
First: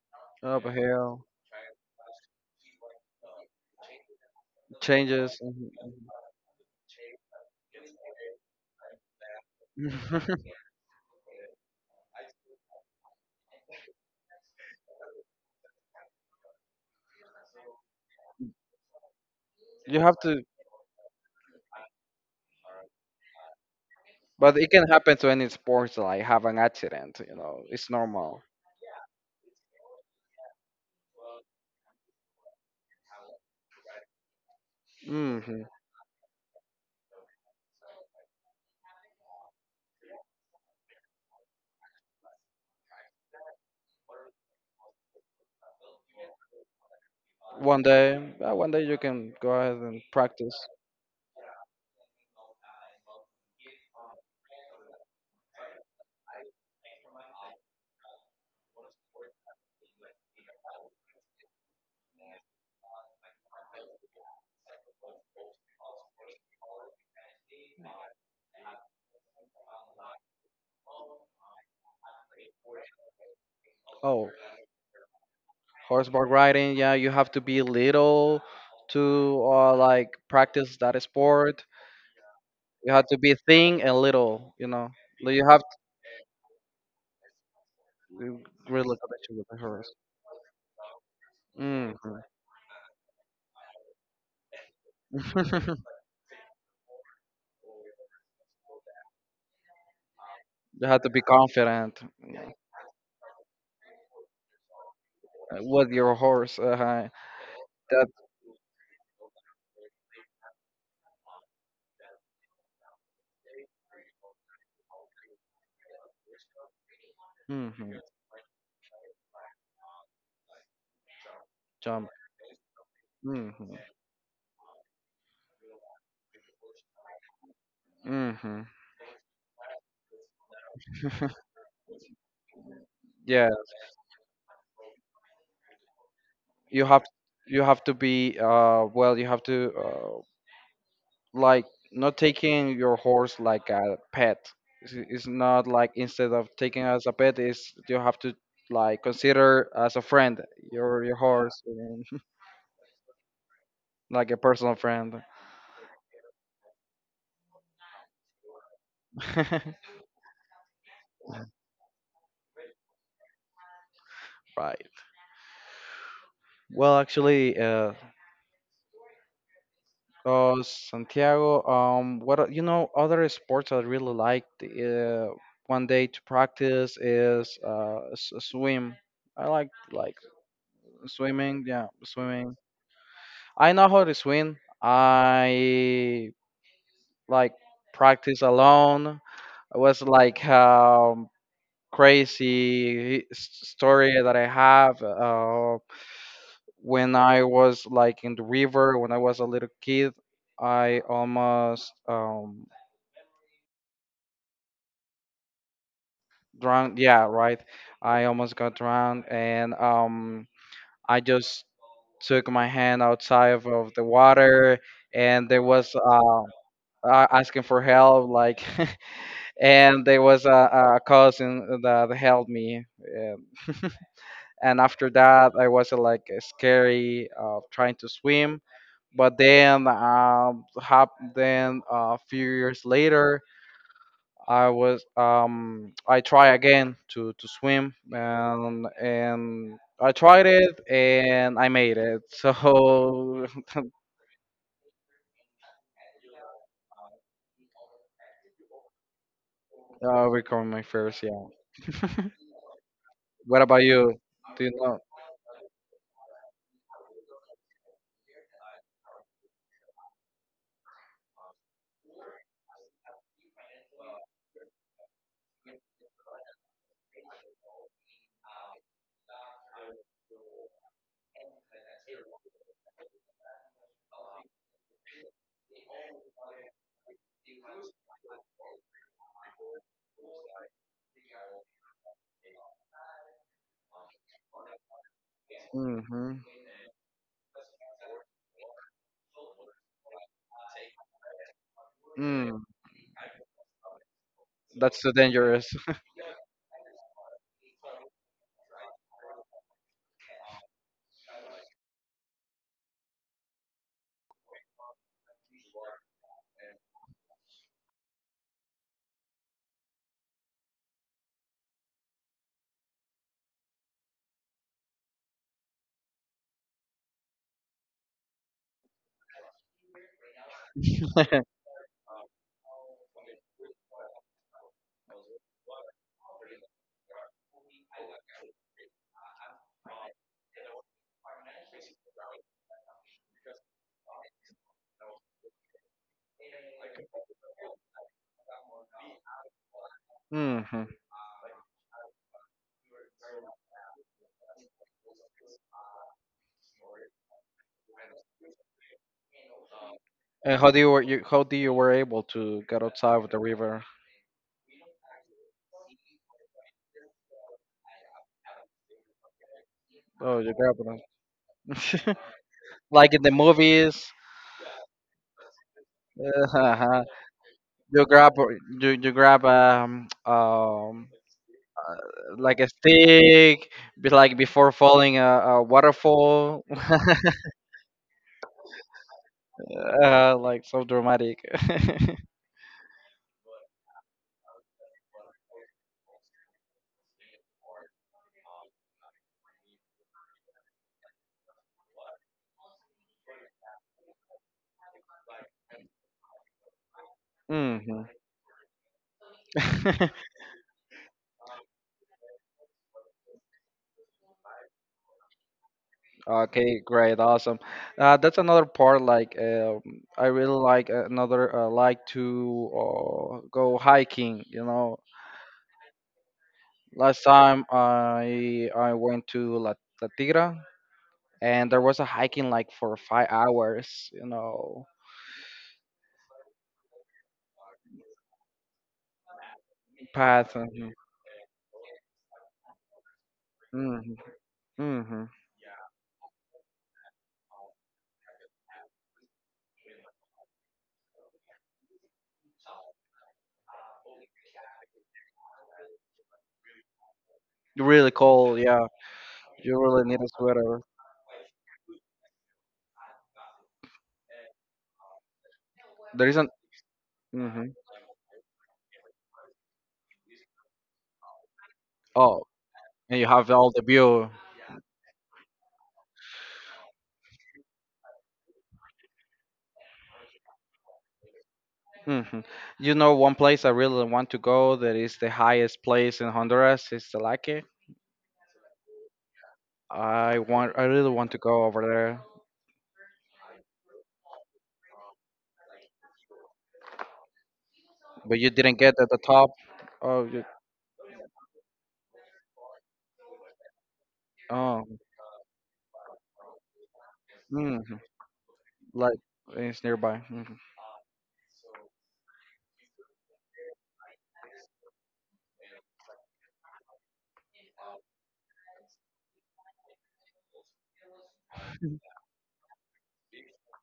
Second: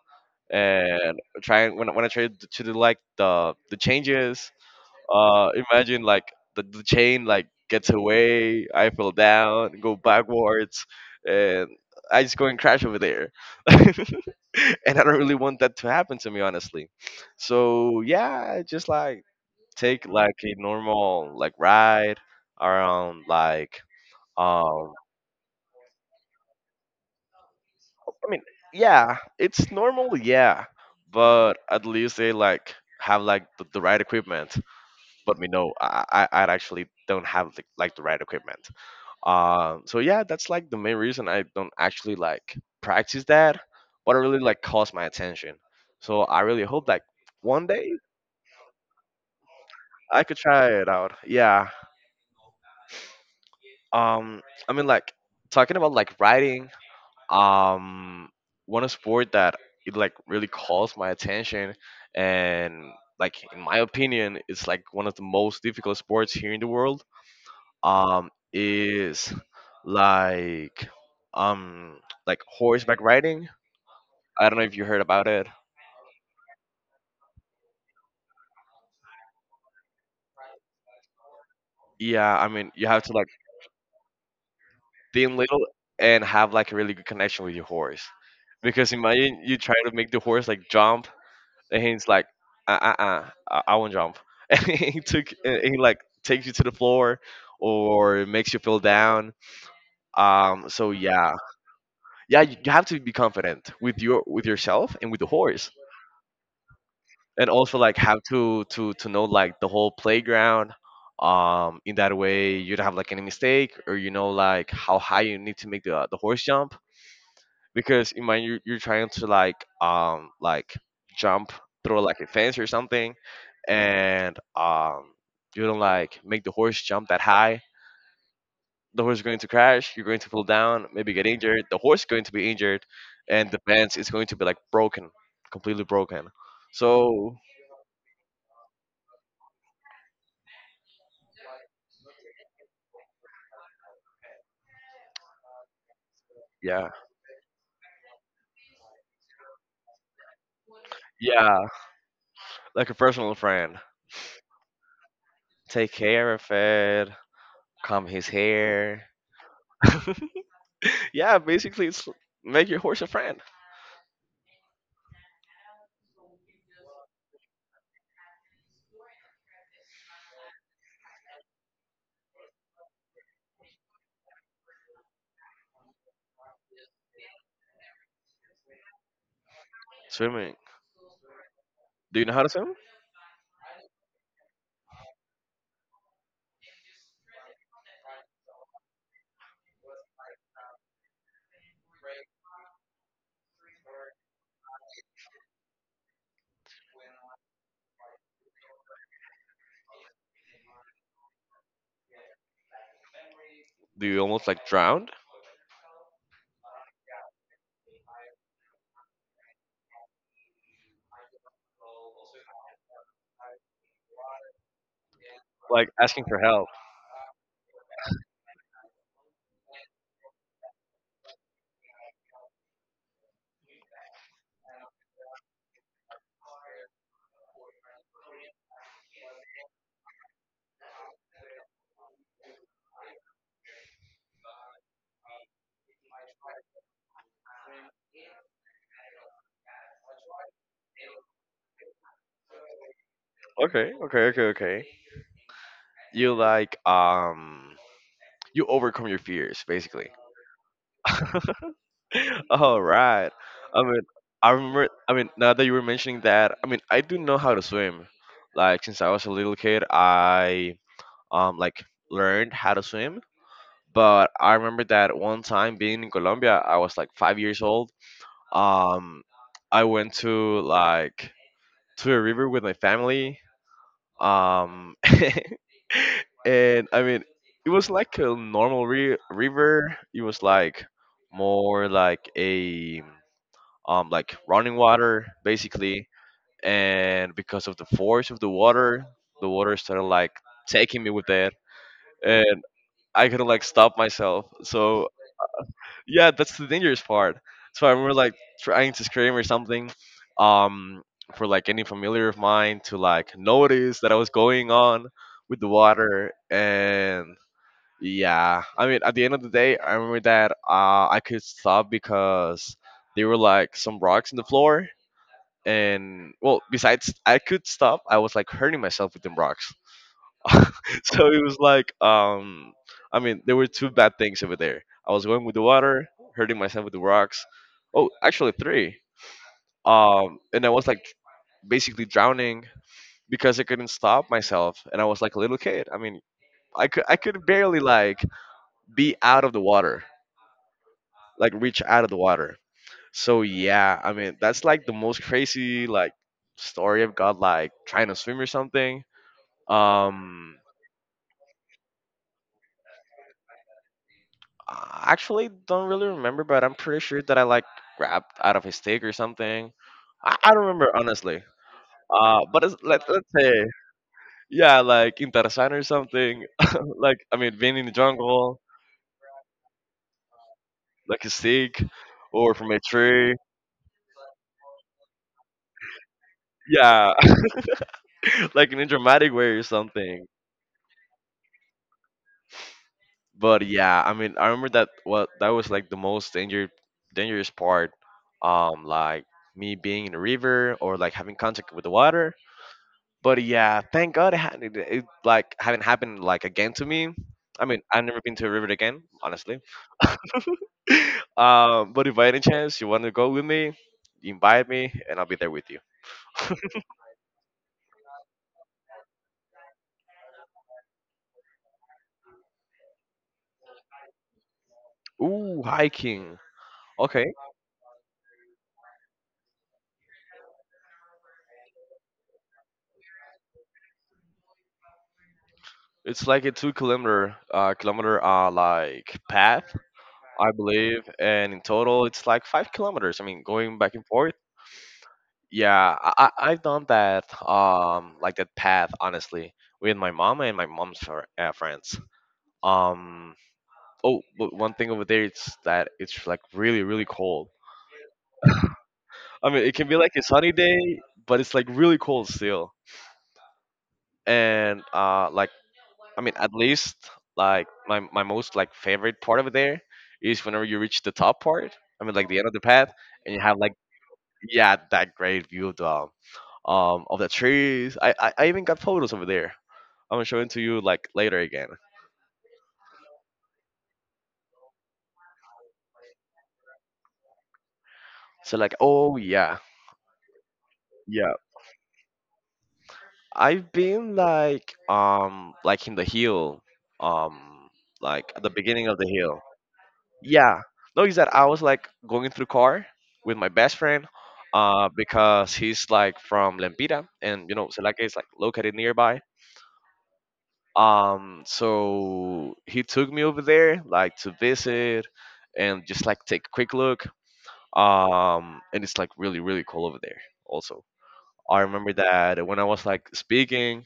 and uphill when I try to do like the changes, changes mhm. imagine like the chain like gets away. I fell down, go backwards, and I just go and crash over there. And I don't really want that to happen to me, honestly. So yeah, I just like You take have like to, a normal like ride around like but it can um. happen to any sports like have an accident, you know, it's I normal. mean, yeah, it's normal, yeah, but at least they like have like the right equipment. But we Hmm. know I actually don't have the, like the right equipment. So yeah, that's like the main reason I don't actually like practice that, but it really like calls my attention. So I really hope like one One day day one day you can go ahead and I could practice. try it out. Yeah. Um, I mean like talking about like writing, um, one sport that it like really calls my attention and like in my opinion, it's like one of the most difficult sports here in the world. Is like um horseback riding. Oh, I don't know if you heard about it. horseback riding, yeah. You have to be little to like practice that sport. Yeah, I mean, you You have have to to like be thin and little, you know. Like, think you have little to and have like a really good connection with your horse. Because really connection imagine with the you try horse. to make the horse like jump, and Hmm. he's like, uh uh uh, I won't jump. And he took, and he like takes you to the floor, or makes you feel down. Um, You so have to be yeah, confident yeah, you have to be confident with yourself and with the horse. with your horse And also like that have to know like the whole playground in that way you don't have like any mistake, or you know like how high you need to make the horse jump hmm because in mind you're trying to like jump through jump like a fence or something, hmm and you don't like make the horse jump that high, hmm the horse is going to crash, you're going to fall down, maybe get injured, the horse is going to be injured, yeah. and the fence is going to be like broken, completely broken. You have So to be you have to like not taking your horse like a pet. It's not like instead of taking yeah, as a pet, is you have to like consider as a friend your yeah, horse and like a personal friend. like a personal friend. Take care of it, comb his hair. Yeah, basically, it's make your horse a friend. Right. Well, actually, Santiago, what are- you know, other sports I really like one day to practice is swim. I like Swimming. swimming. Yeah, Do you know how to swimming. swim? I know how to swim. I like practice alone. It was like crazy story that I have when I was like in the river when I was a little kid. I almost Do you almost like drown? drowned. Yeah, right. I almost got drowned, and I just took my hand outside of the water, and there Like was asking for help. Asking for help, like. And there was a cousin that helped me um, and after that I was like scary of trying to swim but then then a few years later I was I try again to swim and I tried it and I made it. So Okay, okay, okay, okay. You like you overcome your fears basically. We come my first, yeah. All right. What about I mean, you? I Do remember. you I mean, now that you were mentioning that, I mean, I do know how to swim. Like since I was a little kid, I um like learned how to swim. But I remember that one time being in Colombia, I was like 5 years old. Um, I went to to a river with my family. Um, and I mean, it was like a normal ri river. It was like more like a running water know? basically. Hmm. And because of the force of the water started like taking me with it, Mm, and I couldn't like stop myself. that's So too dangerous. yeah, that's the dangerous part. So I remember like trying to scream or something, um, for like any familiar of mine to like notice that I was going on with the water, and yeah, I mean at the end of the day, I remember that I could stop because there were like some rocks in the floor, and well, besides I could stop, I was like hurting myself with them rocks. So it was like I mean there were two bad things over there: I was going with the water, hurting myself with the rocks, oh actually three, and I was like basically drowning because I couldn't stop myself, and I was like a little kid. I mean, I could barely like be out of the water, Hmm. like reach out of the water. So yeah, I mean that's like the most crazy like story I've got like trying to swim or something. um And how do you, how do you were able to get outside with the river? I actually don't really remember, but I'm pretty sure that I like grabbed out of his stick or something. I, Oh, I you don't grab remember honestly. it. But it's, Like in let's the say, movies. yeah, like in Tarzan or something. Uh-huh. Like I mean, being in the You grab jungle, you grab like a stick, or like a from a tree. stick, be like before falling a waterfall. Yeah, like in a dramatic way or something. Uh, like so dramatic. But yeah, I mean, I remember that what that was like the most dangerous part. Like me being in a river or like having contact with the water. But yeah, thank God it, it, it like haven't happened like again to me. I mean, I've Hmm. never been to a river again, honestly. But if by any chance you want to go with me, invite me, and I'll be there with you. Okay, great, awesome. That's another part. Like, I really like another like to go hiking. You know, Ooh, hiking. last Okay, time I went to La, La Tigra, and there was a hiking like for 5 hours, you know, it's like a 2 kilometer, kilometer, like path, I path. believe, and in total it's like 5 kilometers. I mean, going back and Mm-hmm. forth. Hmm. Hmm. Yeah, I've done that, like that path, honestly, with my mom and my mom's friends. Um, Oh, but one thing over there, it's that it's like really, really cold. Really cold, yeah. I mean, it You can be really like need a a sunny day, sweater. but it's like really cold still. And I There mean, at least like Mm-hmm. My most like favorite part over there is whenever you reach the top part. I mean, like the Oh, end of the path, and you and you have have all like the view. yeah, that great view of the trees. I even got photos over there. I'm gonna show it to you like later again. Hmm. You know, one place I really want to go that is the highest place in Honduras is Telake. So like, oh yeah. I want, I really Yeah. want to go over there, I've been like in the hill, um like but at the you didn't beginning of get the at the hill. top. Oh, you, Yeah. No, is that I was like going through car with my best friend, oh. Because he's like from Lempira and you know Celaca Mm. is like located nearby. Like it's nearby. Mhm. So he took me over there like to visit and just like take a quick look. And it's like really really cool over there also. I remember that when I was like speaking,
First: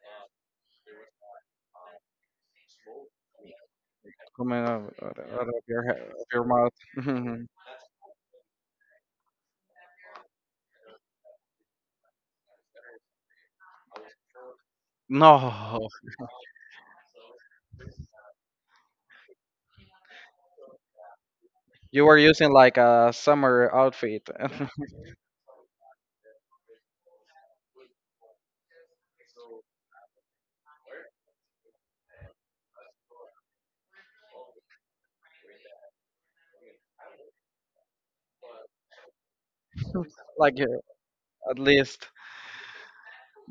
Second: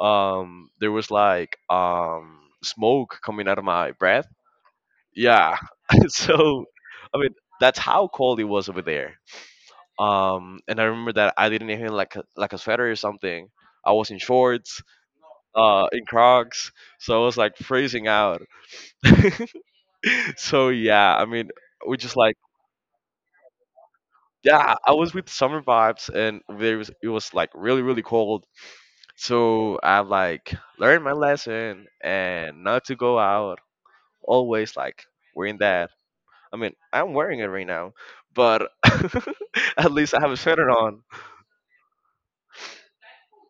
there was like smoke coming out of my breath. Coming out, out, out of Yeah. your of your So, mouth. I mean, Mhm. that's how cold it was over there. And I remember that I didn't even like like a sweater or something. I was in shorts, No, in Crocs, so I was like freezing out. So yeah, I mean, we you just were like using like a summer outfit. yeah, I was with summer vibes, and there was it was like really really cold. So I've like learned my lesson and not to go out. Always like wearing that. I mean, I'm wearing it right now, but at least I have a Like sweater on. at least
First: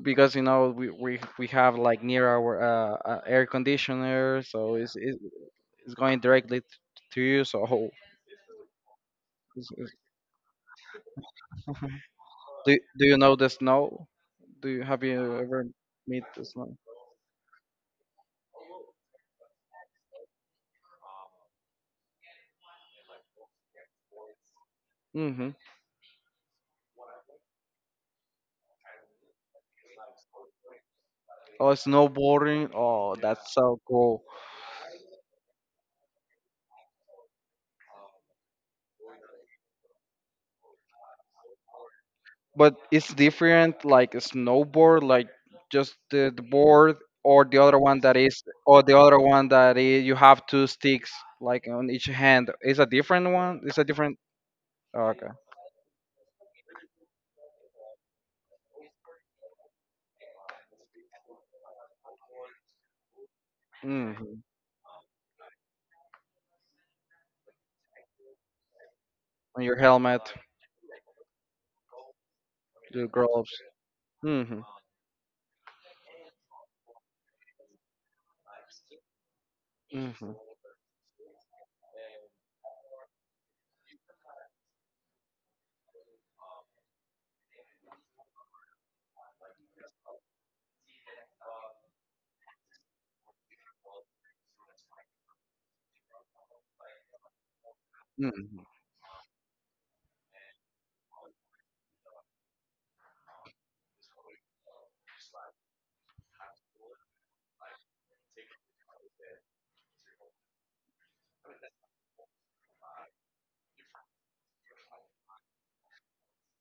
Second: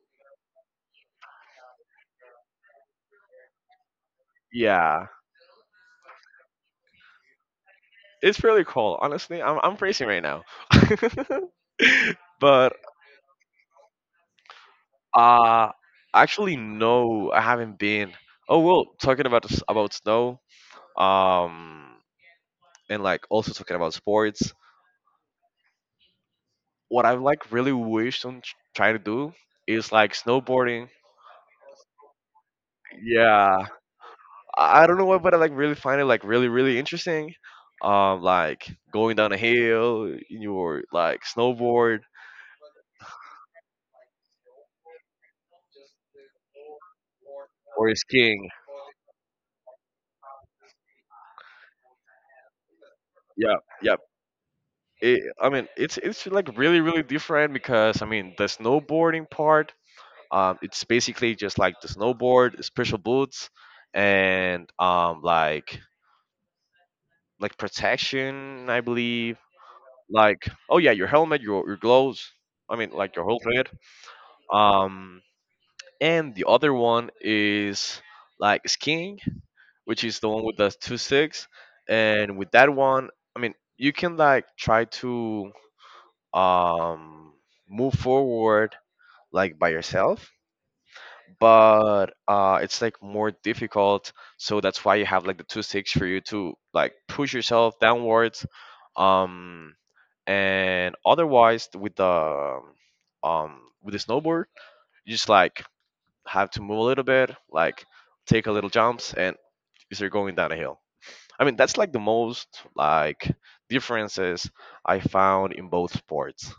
because you know we have like near our air conditioner, so Yeah, it's- going directly to you. So it's really cold. Honestly, it's- I'm it's- freezing right now. do But do you know the snow? Do you have you ever uh, meet the actually, snow? no, I haven't been. Oh well, talking about about snow. Um, and like also talking about sports. Hmm. What I've like really wished on trying to do is like snowboarding. Oh, snowboarding. Oh, that's Yeah, so cool. I don't know why, but I like really find it like really really interesting. Like going down a hill, in your like snowboard But it's different like a snowboard like just the board or the other or one that is skiing. or the other one that is you have two sticks like on each hand. It's a different Yep, one, it's a yep. different. Oh, It, okay. I mean, it's like really really different because I mean the snowboarding part. It's basically just like the snowboard, special boots, Hmm. and like protection, I believe. On your helmet, Like oh yeah, your helmet, your gloves. I mean your like your whole gloves. kit. Hmm. Um, and the other one is like skiing, which is the Hmm. one with the two sticks. And with that one, I mean, you can like try to um, move forward like by yourself, but it's like more difficult. So that's why you have like the two sticks for you to like push yourself downwards. Hmm. Um, and otherwise, with the snowboard, you just like have to move a little bit, like take a little jumps, and you're going down a hill. I mean, that's like the most like differences I found in both sports.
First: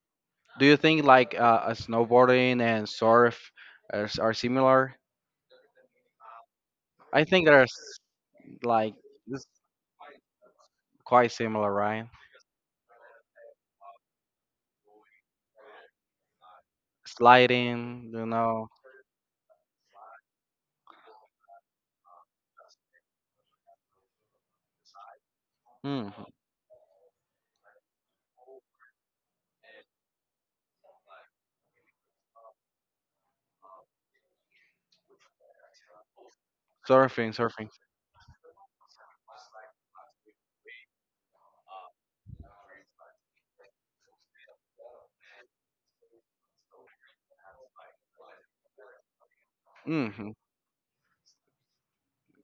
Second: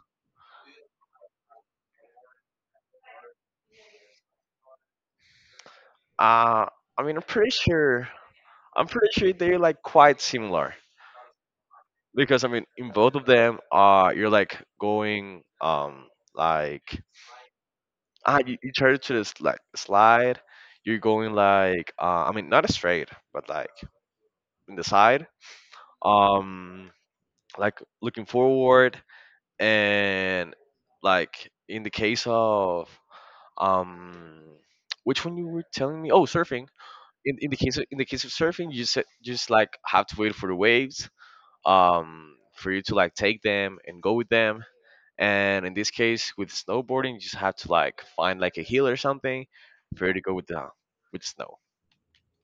Do you think like snowboarding and surf are, are similar? Uh, I mean, I I'm think pretty they're s- sure I'm Like pretty sure it's they're like quite similar quite similar, right? because I mean, in both of them, you're like going like Sliding, you know. you try to this like slide. You're going like I mean not straight, but like in the side. Hmm. Um, like looking forward and like in the case of um which one you were telling me, oh, surfing Surfing, in the surfing. case of, in the case of surfing you just like have to wait for the waves for you to like take them and go with them, and in this case with snowboarding you just have to like find like a hill or something for you to Mm-hmm. go with the with snow.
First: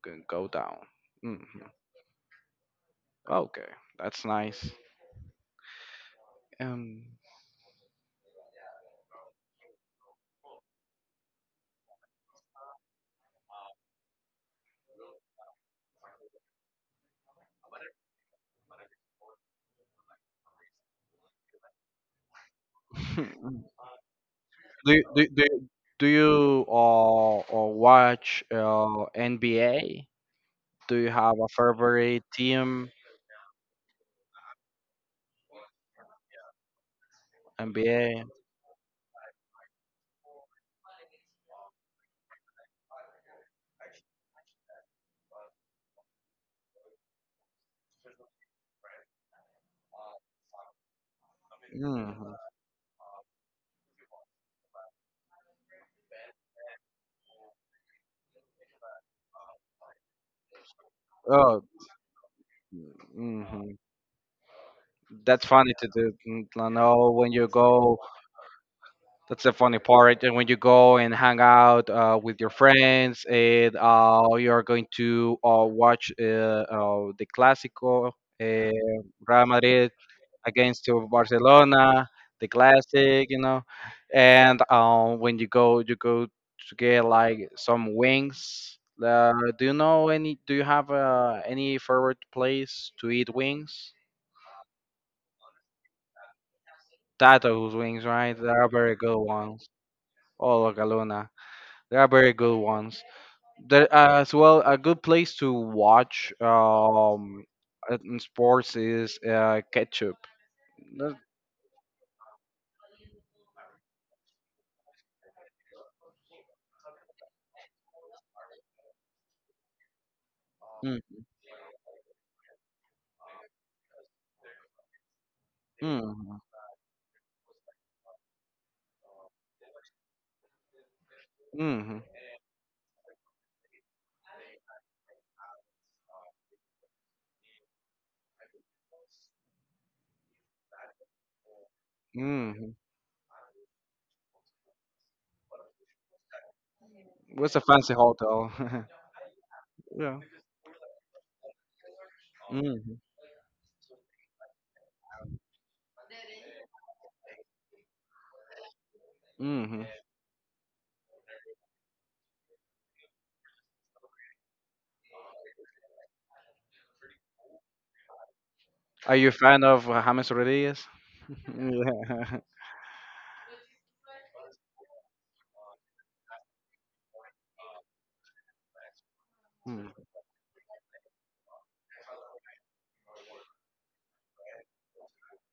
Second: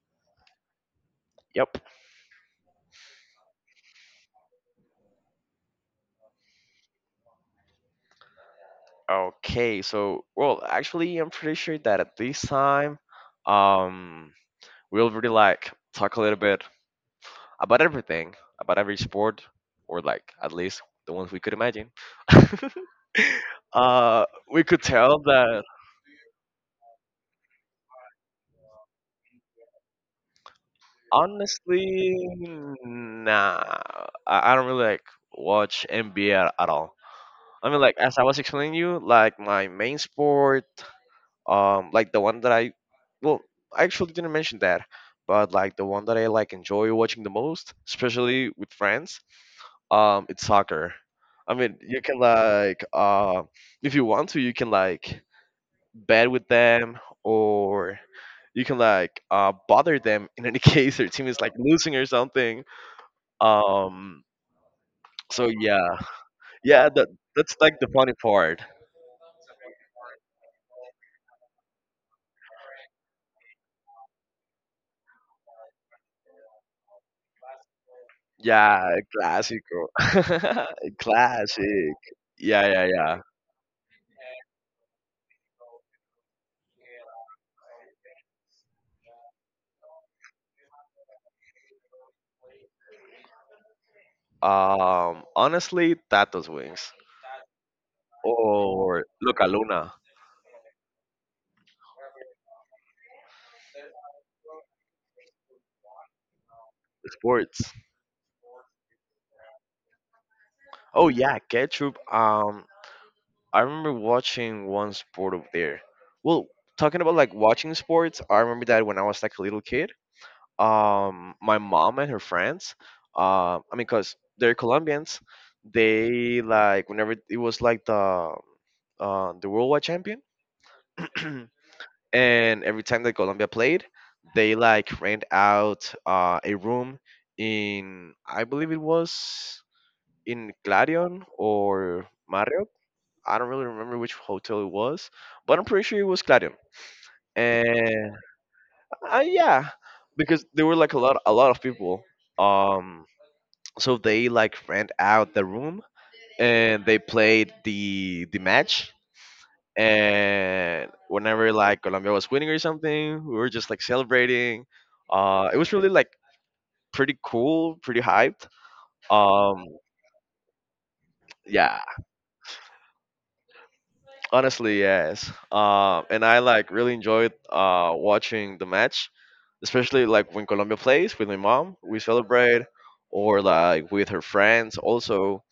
Can go down. Hmm. Yep. Okay, that's nice. Um, Okay, so well actually I'm pretty sure that at this time um we already like talk a little bit about everything, about every sport, or like at least the ones we could imagine. do uh, we could you, tell do, you- do that you- do you or watch NBA? Do you have a honestly, favorite team, nah, I don't really like watch NBA at all. I mean, like as NBA? I was explaining you, like my main sport like the one that well I actually didn't mention that, but like the one that I like enjoy watching the most, especially with friends, it's soccer. I mean you can Hmm. like if you want to you can like bet with them, or you can like bother them in any case their team is like Oh, losing or something. hmm, um that's so funny to yeah do. Mm, to yeah that know when you that's like the go. funny part. That's the funny part. And when you go and hang out with your friends, and you are going to watch the Clásico, Yeah, uh, Real classical. Madrid against to Classic. Barcelona, the Yeah, yeah, yeah. Classic, you know. And when you go to get like some wings. Uh, do you know any? Do you have any favorite place to eat wings? Honestly, Tato's wings Tato's wings, right? They are very or good Luca ones. Luna Oh, La Galuna. They are very good ones. There as well a good place to watch sports. In sports is ketchup. Oh That- yeah, ketchup. I remember watching one sport over there. Well, talking about like watching sports, I remember that when I was like a little kid. mm, My mom and her friends. I mean, cause they're Colombians. mm, They like whenever it was like the worldwide champion. mm, And every time that Colombia played, they like rent out a room in I believe it was in Clarion or Marriott. mm. I don't really remember which hotel it was, but I'm pretty sure it was Clarion. What's a fancy And hotel? Yeah, Yeah. because there were like a lot of people. Mm, Um, so they like rent out the room and they played the match, mm. and whenever like Colombia was winning or something, we were just like celebrating. It was really like pretty cool, pretty hyped. Are you a fan Um, of James Rodriguez? yeah, Yeah. honestly, yes. And I like really enjoyed watching the match, Mm. especially like when Colombia plays with my mom. We celebrate, or like with her friends. Also,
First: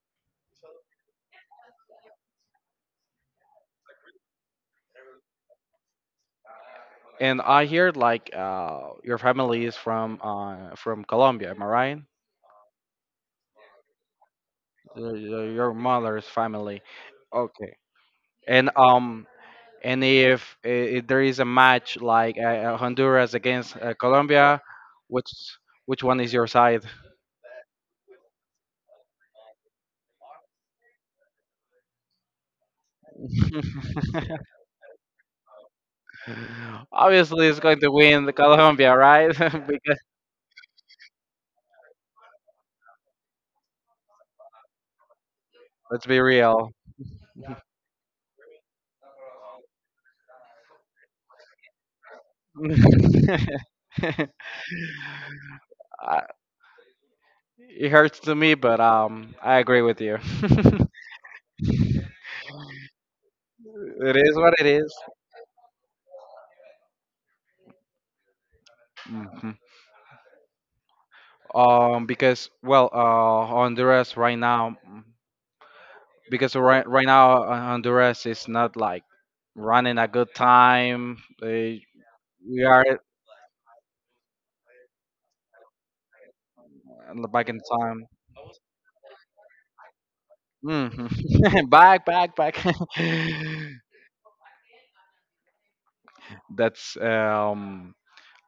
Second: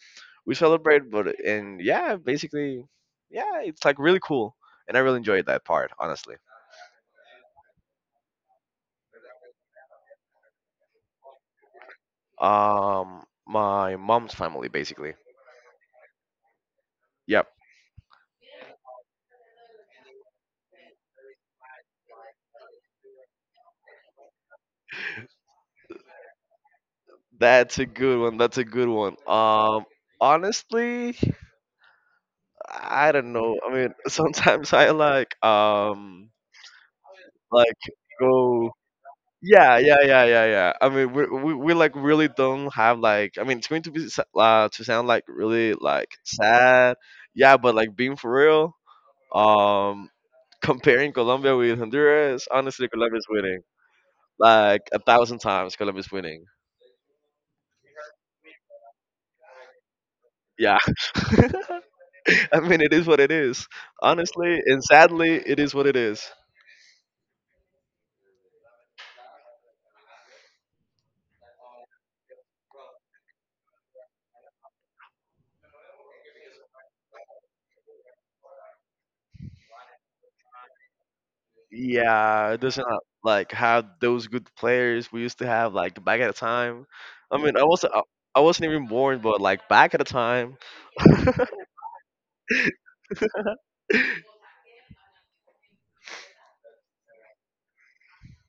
we celebrate. But and yeah, basically, yeah, it's like really cool, and I really enjoyed that part, honestly. And I hear like your family is from Colombia, am I right? My mom's family, basically. Your mother's family. Yep. Okay, and um, and if, eh, there is a match like Honduras against Colombia, which which one is your side? That's a good one. That's a good one. Honestly, I don't know. I mean, sometimes I Obviously, it's like going to win the go. Colombia, right? Yeah, yeah, Because yeah, yeah, yeah. I mean, we like really don't have like. I mean, it's going to be to sound like really let's like be real. sad. Yeah, but like being for real. Um, comparing Colombia with Honduras, honestly, Colombia's winning I- like a thousand times. Colombia's winning. it hurts to me, but I agree with you. Yeah. It I mean, it is what it is. is what Honestly it and is. sadly, it is what it is. Mhm. Because well, Honduras right now. Because right now Honduras is not like running a good time. They, Yeah, it we are doesn't like have those good players we used to have like back at the time. I back mean, in I wasn't I time. I wasn't even born, but like back at the time, Mhm. Back, back, back. That's.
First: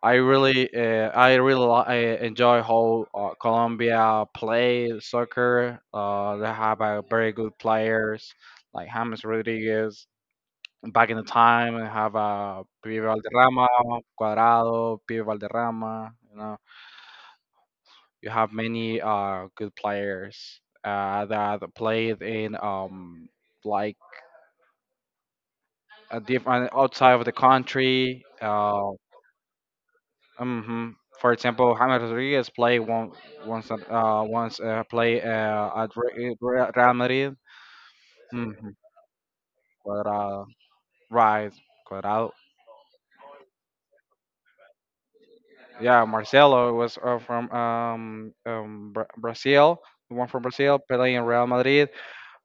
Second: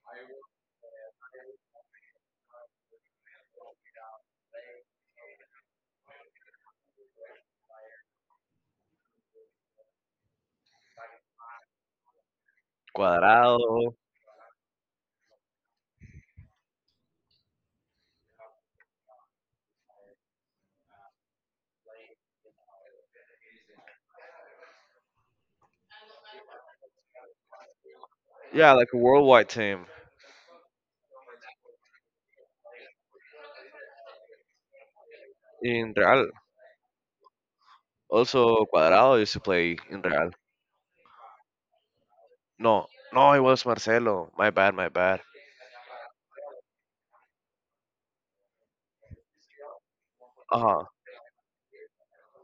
I really, I really I enjoy how Colombia play soccer. They have very good players like James Rodriguez. Back in the time, they have Pibe Valderrama, Cuadrado. Cuadrado, Pibe Valderrama. You know, you have many good players that played in like a different outside of the country. Yeah, like a worldwide team hmm. For example, James Rodriguez play once once play at in Real. Real Madrid. Hmm. Also, Cuadrado used to play in Real. Cuadrado, right? Cuadrado. No, no, it was Marcelo. My bad, my bad. Yeah, Marcelo was from Brazil. The one from Brazil, Uh-huh. playing in Real Madrid.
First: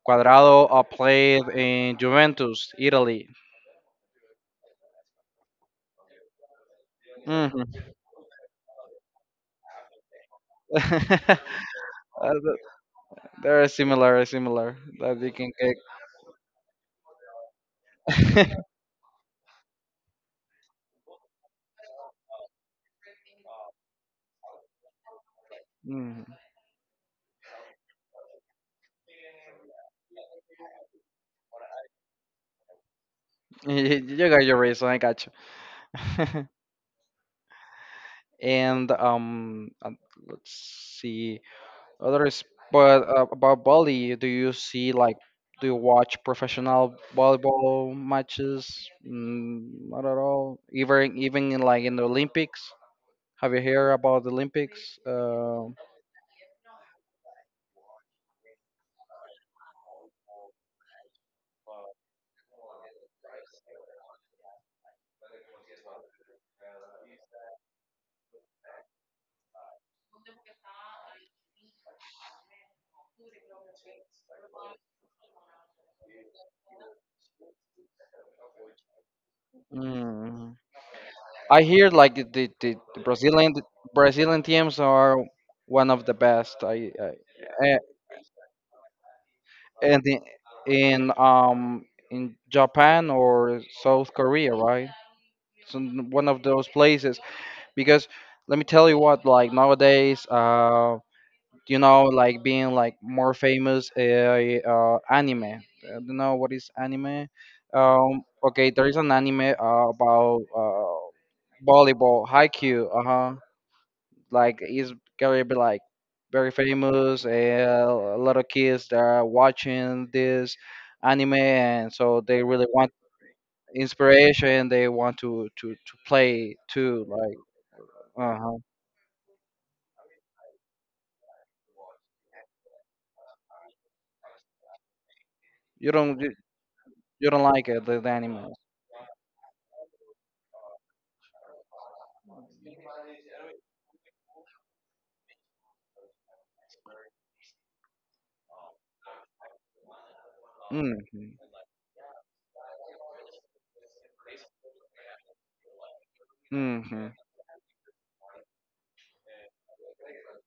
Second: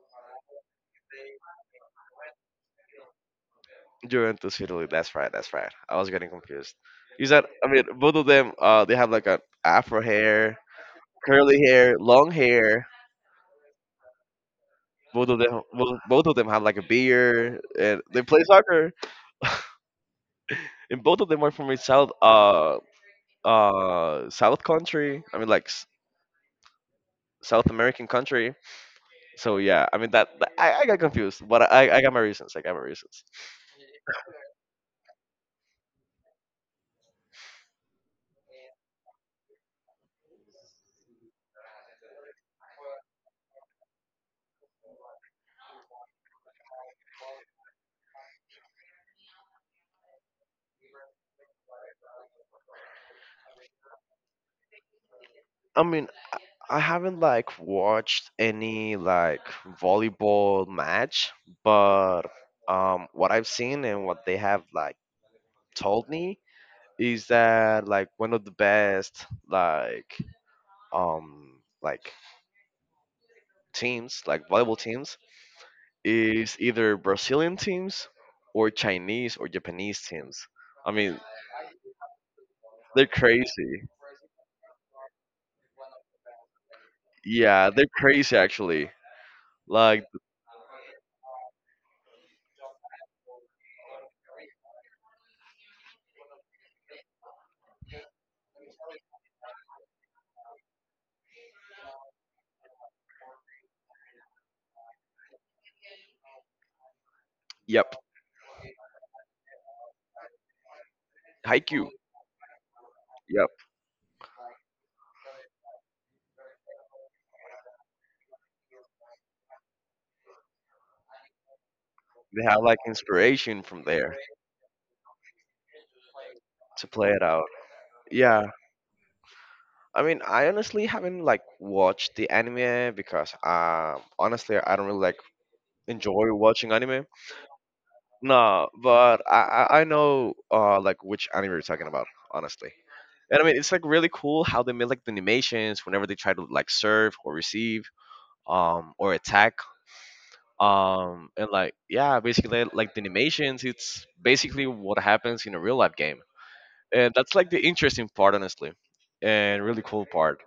Cuadrado played in Juventus, Italy. Juventus, Italy. That's right. That's right. I was getting confused. You said, I Mm-hmm. mean, both of them. They have like an afro hair, curly hair, long Uh, th- hair. they're similar that Both you of can them, both of them have like a beard, and they play get. soccer. And both of them are from a South, South country. I mean, like Mm. South American country. So yeah, I mean that. I got confused, but I got my reasons. I got my reasons. You got your reason, I got you. And let's see others. But about Bali, do you see like do you watch professional volleyball matches? Mm, not at all. Even in like in the Olympics. Have you heard about the Olympics? I mean, I haven't like watched any like volleyball match, but what I've seen and what they have like told me is that like one of the best like teams like volleyball teams is either Brazilian teams or Chinese or Japanese teams. mm, I mean, I hear like the they're Brazilian crazy. Brazilian teams are one of the best. Yeah, eh, they're crazy actually. and Like, in um in Japan or South Korea, right? One of those places because let me tell you what like nowadays you know like being like more famous anime. I don't know what is anime. yep, Okay, there is an anime about Haikyuu. volleyball, haiku, uh-huh, Yep, like he's gonna be like very famous, and a lot of kids that are watching this anime, and so they they have really like want inspiration from there inspiration, they want to play to too play it like out. Yeah, uh-huh. I mean, I honestly haven't like watched the anime because honestly I don't really like you don't you, enjoy watching anime. you don't like it the anime. No, but I know like which anime you're talking about, honestly. And I mean, it's like really cool how they made like the animations whenever they try to like serve or receive or attack Hmm. And like yeah, basically like the animations, it's basically what happens in a real life game. Hmm. And that's like the interesting part honestly. And really cool part.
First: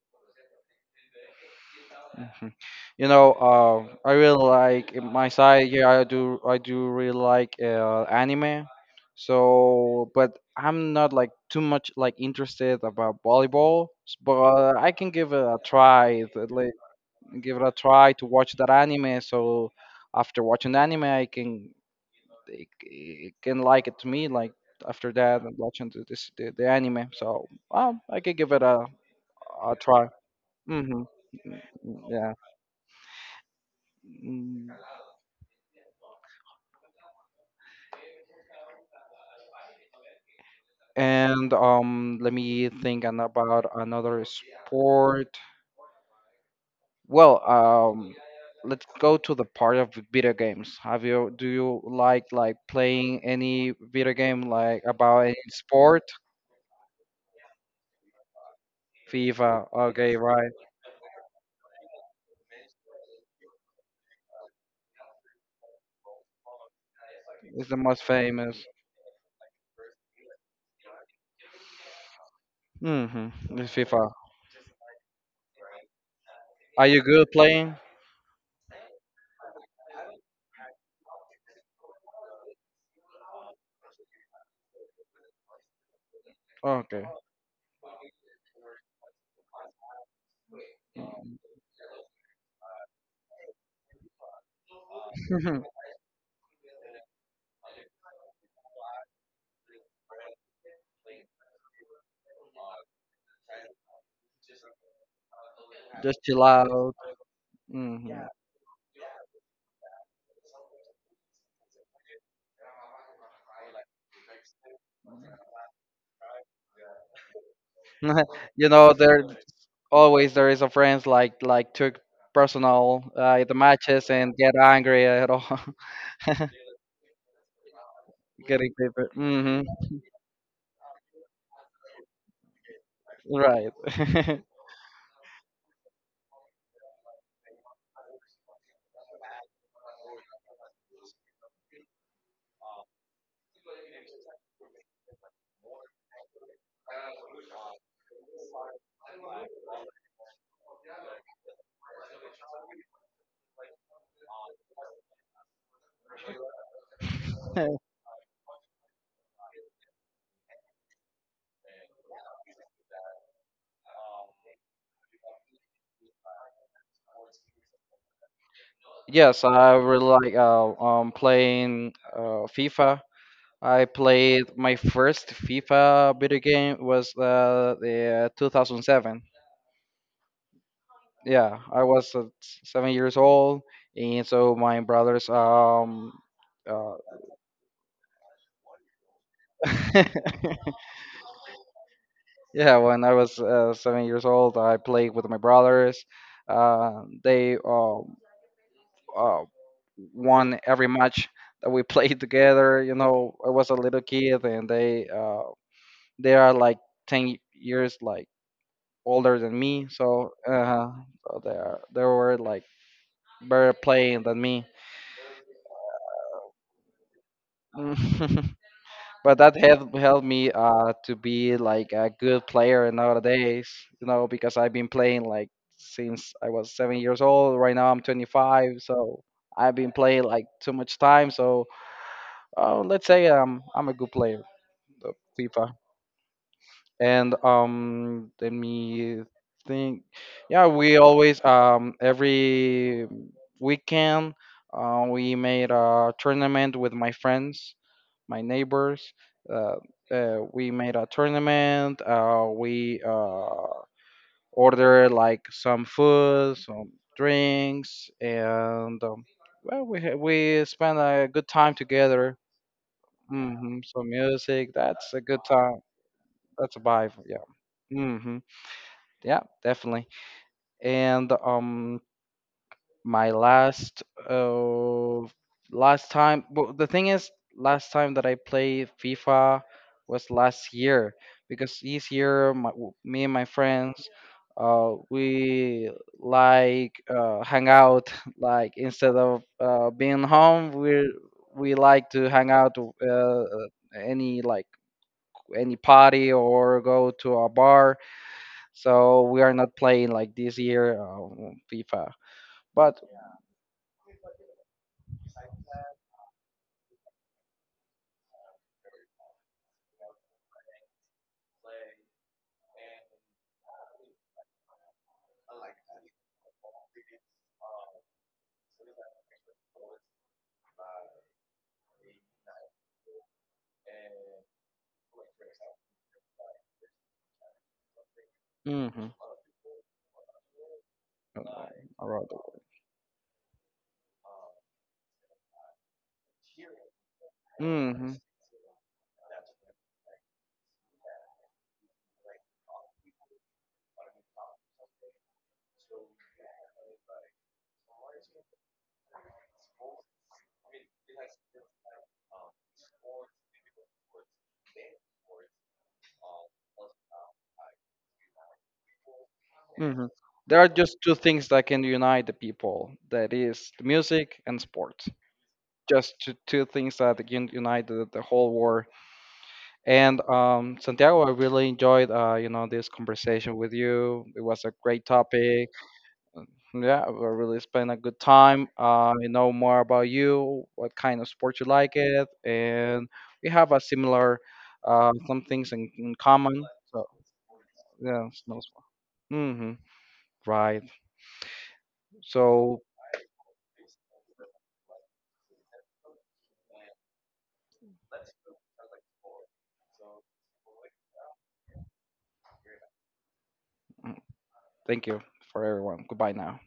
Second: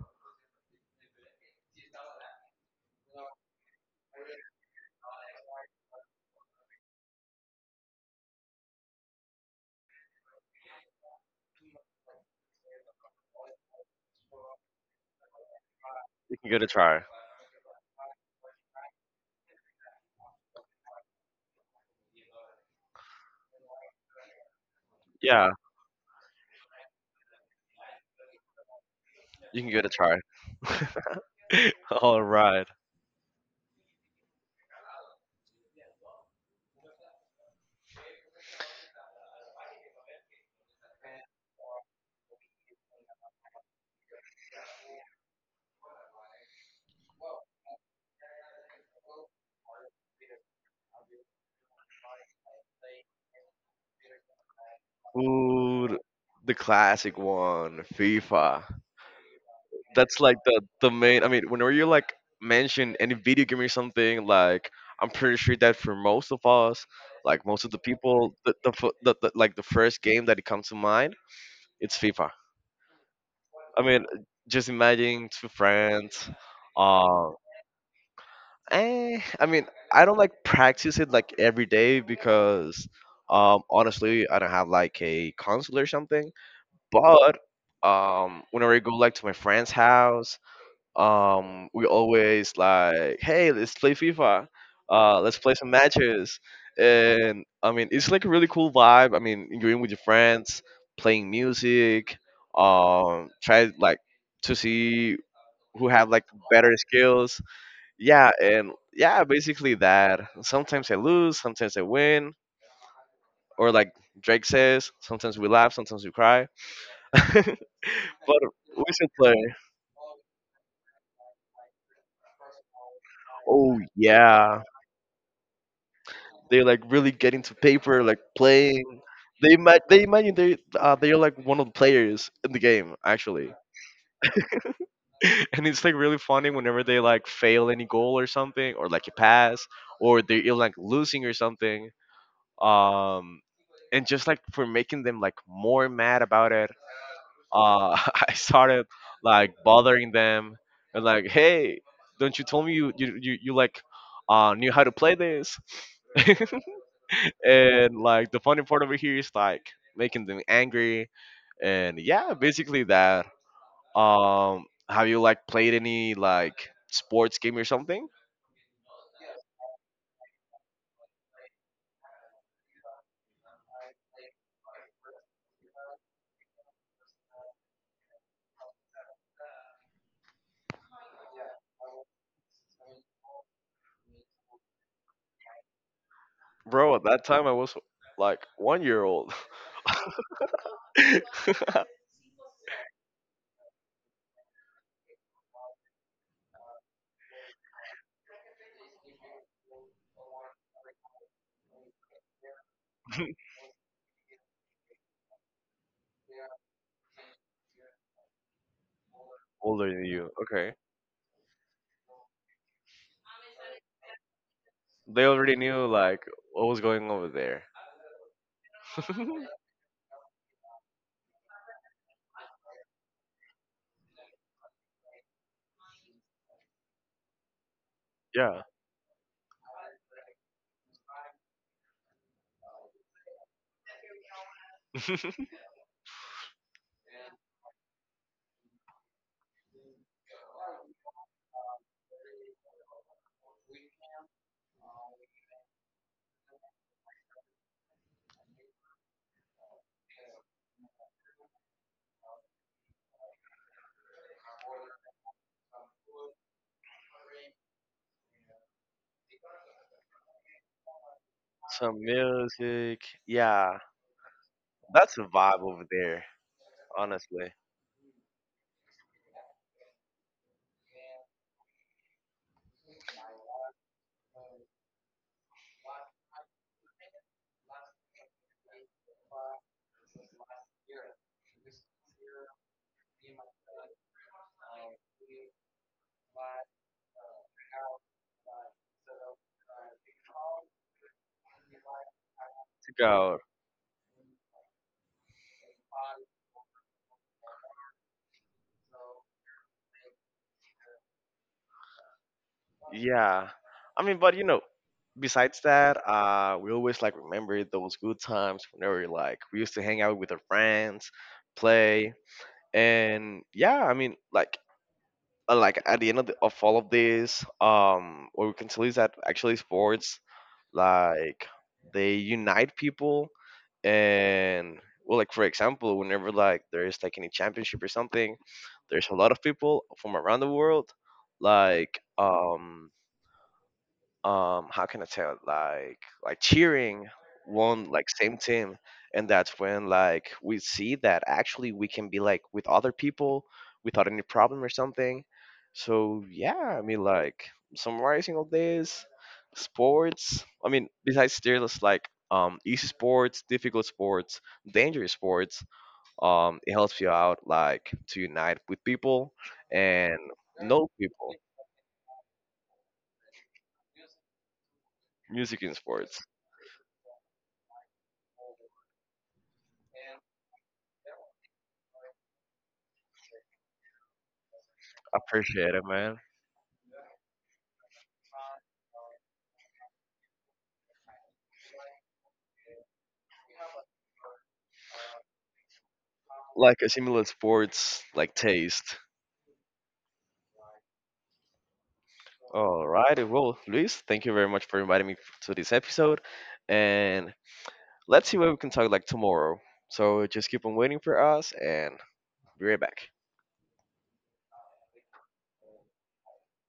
Mhm. You know, I really like in my side. Yeah, I do. I do really like anime. So, but I'm not like too much like interested about volleyball. But I can give it a try. You can give it a Like, try. give it a try to watch that anime. So, after watching the anime, I can it can like it to me. Like after that, Yeah. I'm watching the anime. So, I can give it You can a give it a try. try. Hmm. All Yeah. right. Mm. And let me think about another sport. Well, let's go to the part of video games. Have you do you like playing any video game like about any Ooh, sport? the classic one, FIFA. FIFA. Okay, That's like right. the main. I mean, whenever you like mention any video game or something, like I'm pretty sure that for most of us, like most It's of the the most people, the famous. the, fir- the, the like the first game that it comes to mind, it's FIFA. Mm-hmm. It's I mean, FIFA. just imagine two friends, Are you good um, playing? Eh, I mean, I don't like practice it like every day because honestly, I don't have like a console or something. Okay. But whenever I go like to my friend's house, we always like, hey, let's play FIFA. Let's play some matches. And I mean, it's like a really cool vibe. I mean, you're in with your friends, playing music, try like to see who have Just like chill better out. skills. Hmm. Yeah, and yeah, basically that. Sometimes I lose, sometimes I win, or like Drake says, sometimes we laugh, sometimes we cry. But You we know should there play. always there is a friends like took personal the Oh matches and get yeah, angry at all. they like really getting to paper, like Getting playing. paper. They Hmm. ma- they imagine they they're like one of the players in the game actually, Right. and it's like really funny whenever they like fail any goal or something, or like a pass, or they're like losing or something um, and just like for making them like more mad about it uh I started like bothering them, and like hey, don't you tell me you like knew how to play this. And like the funny part over here is like making them angry, and yeah, basically that. Um, have you like played any like sports game or something? Yes, I really like playing FIFA. I played my first FIFA video game was the 2007. Yeah, I was 7 years old, and so my brothers Bro, uh, at that time I was like 1 year old. yeah, when I was 7 years old, I played with my brothers. They uh, won every match that we played together. You know, I was a little kid, and they are like 10 years like older than me. Older than you. So, Okay. They were like better playing than me. They already knew like what was going over there. But that helped me to be like a good player nowadays, you know, because I've been playing like since I was 7 years old. Right now I'm Yeah. 25, so I've been playing like too much time, so let's say I'm a good player of FIFA. And let me think. Yeah, we always every weekend we made a tournament with my friends, my neighbors. Uh, we made a tournament. We ordered like some food, some drinks, and well, we spent a good time Some together. music. Yeah. Hmm. Some music. That's That's a a good vibe time. over there, That's a vibe. honestly. Yeah. To Hmm. Yeah, definitely. And my last uh last time, but the thing is last time that I played FIFA was last year, because this year me and my friends we like hang out like instead of being home, we like to hang out go. Any like any party or go to a bar, so we are not playing like this year FIFA. But Yeah. I mean, but you know, besides that, we always like remember those good times whenever like we used to hang out with our friends, play, and yeah, I mean, like at the end of, the, of all of this, what we can tell is that actually sports like they unite people, and well like for example, whenever like there's like any championship or something, there's mhm. a lot of people from around the world like Around the world. um how can I tell like cheering one like Hmm. same team, and that's when like we see that actually we can be like with other people without any problem or something. So yeah, I mean like summarizing all this sports, I mean besides there's like easy sports, difficult sports, dangerous sports, it helps you out like to unite with people Hmm. and There are know just two people. things that can unite the people. That is the music and sports. Music and Just sports. two things that can unite the whole war. And Santiago, I really enjoyed you know this conversation with you. It was a great topic. Appreciate it, man. Yeah, we really spent a good time. You know more about you, what kind of sport you like it, and we have a similar some things in common. Like a So. similar sports Yeah, like snow. taste. Mm-hmm. Right. So All righty, well, Luis, thank you very much for inviting me to this episode, and let's see what we can talk like tomorrow. So just keep on waiting for us, and be right back. mm, thank you for everyone. Goodbye now.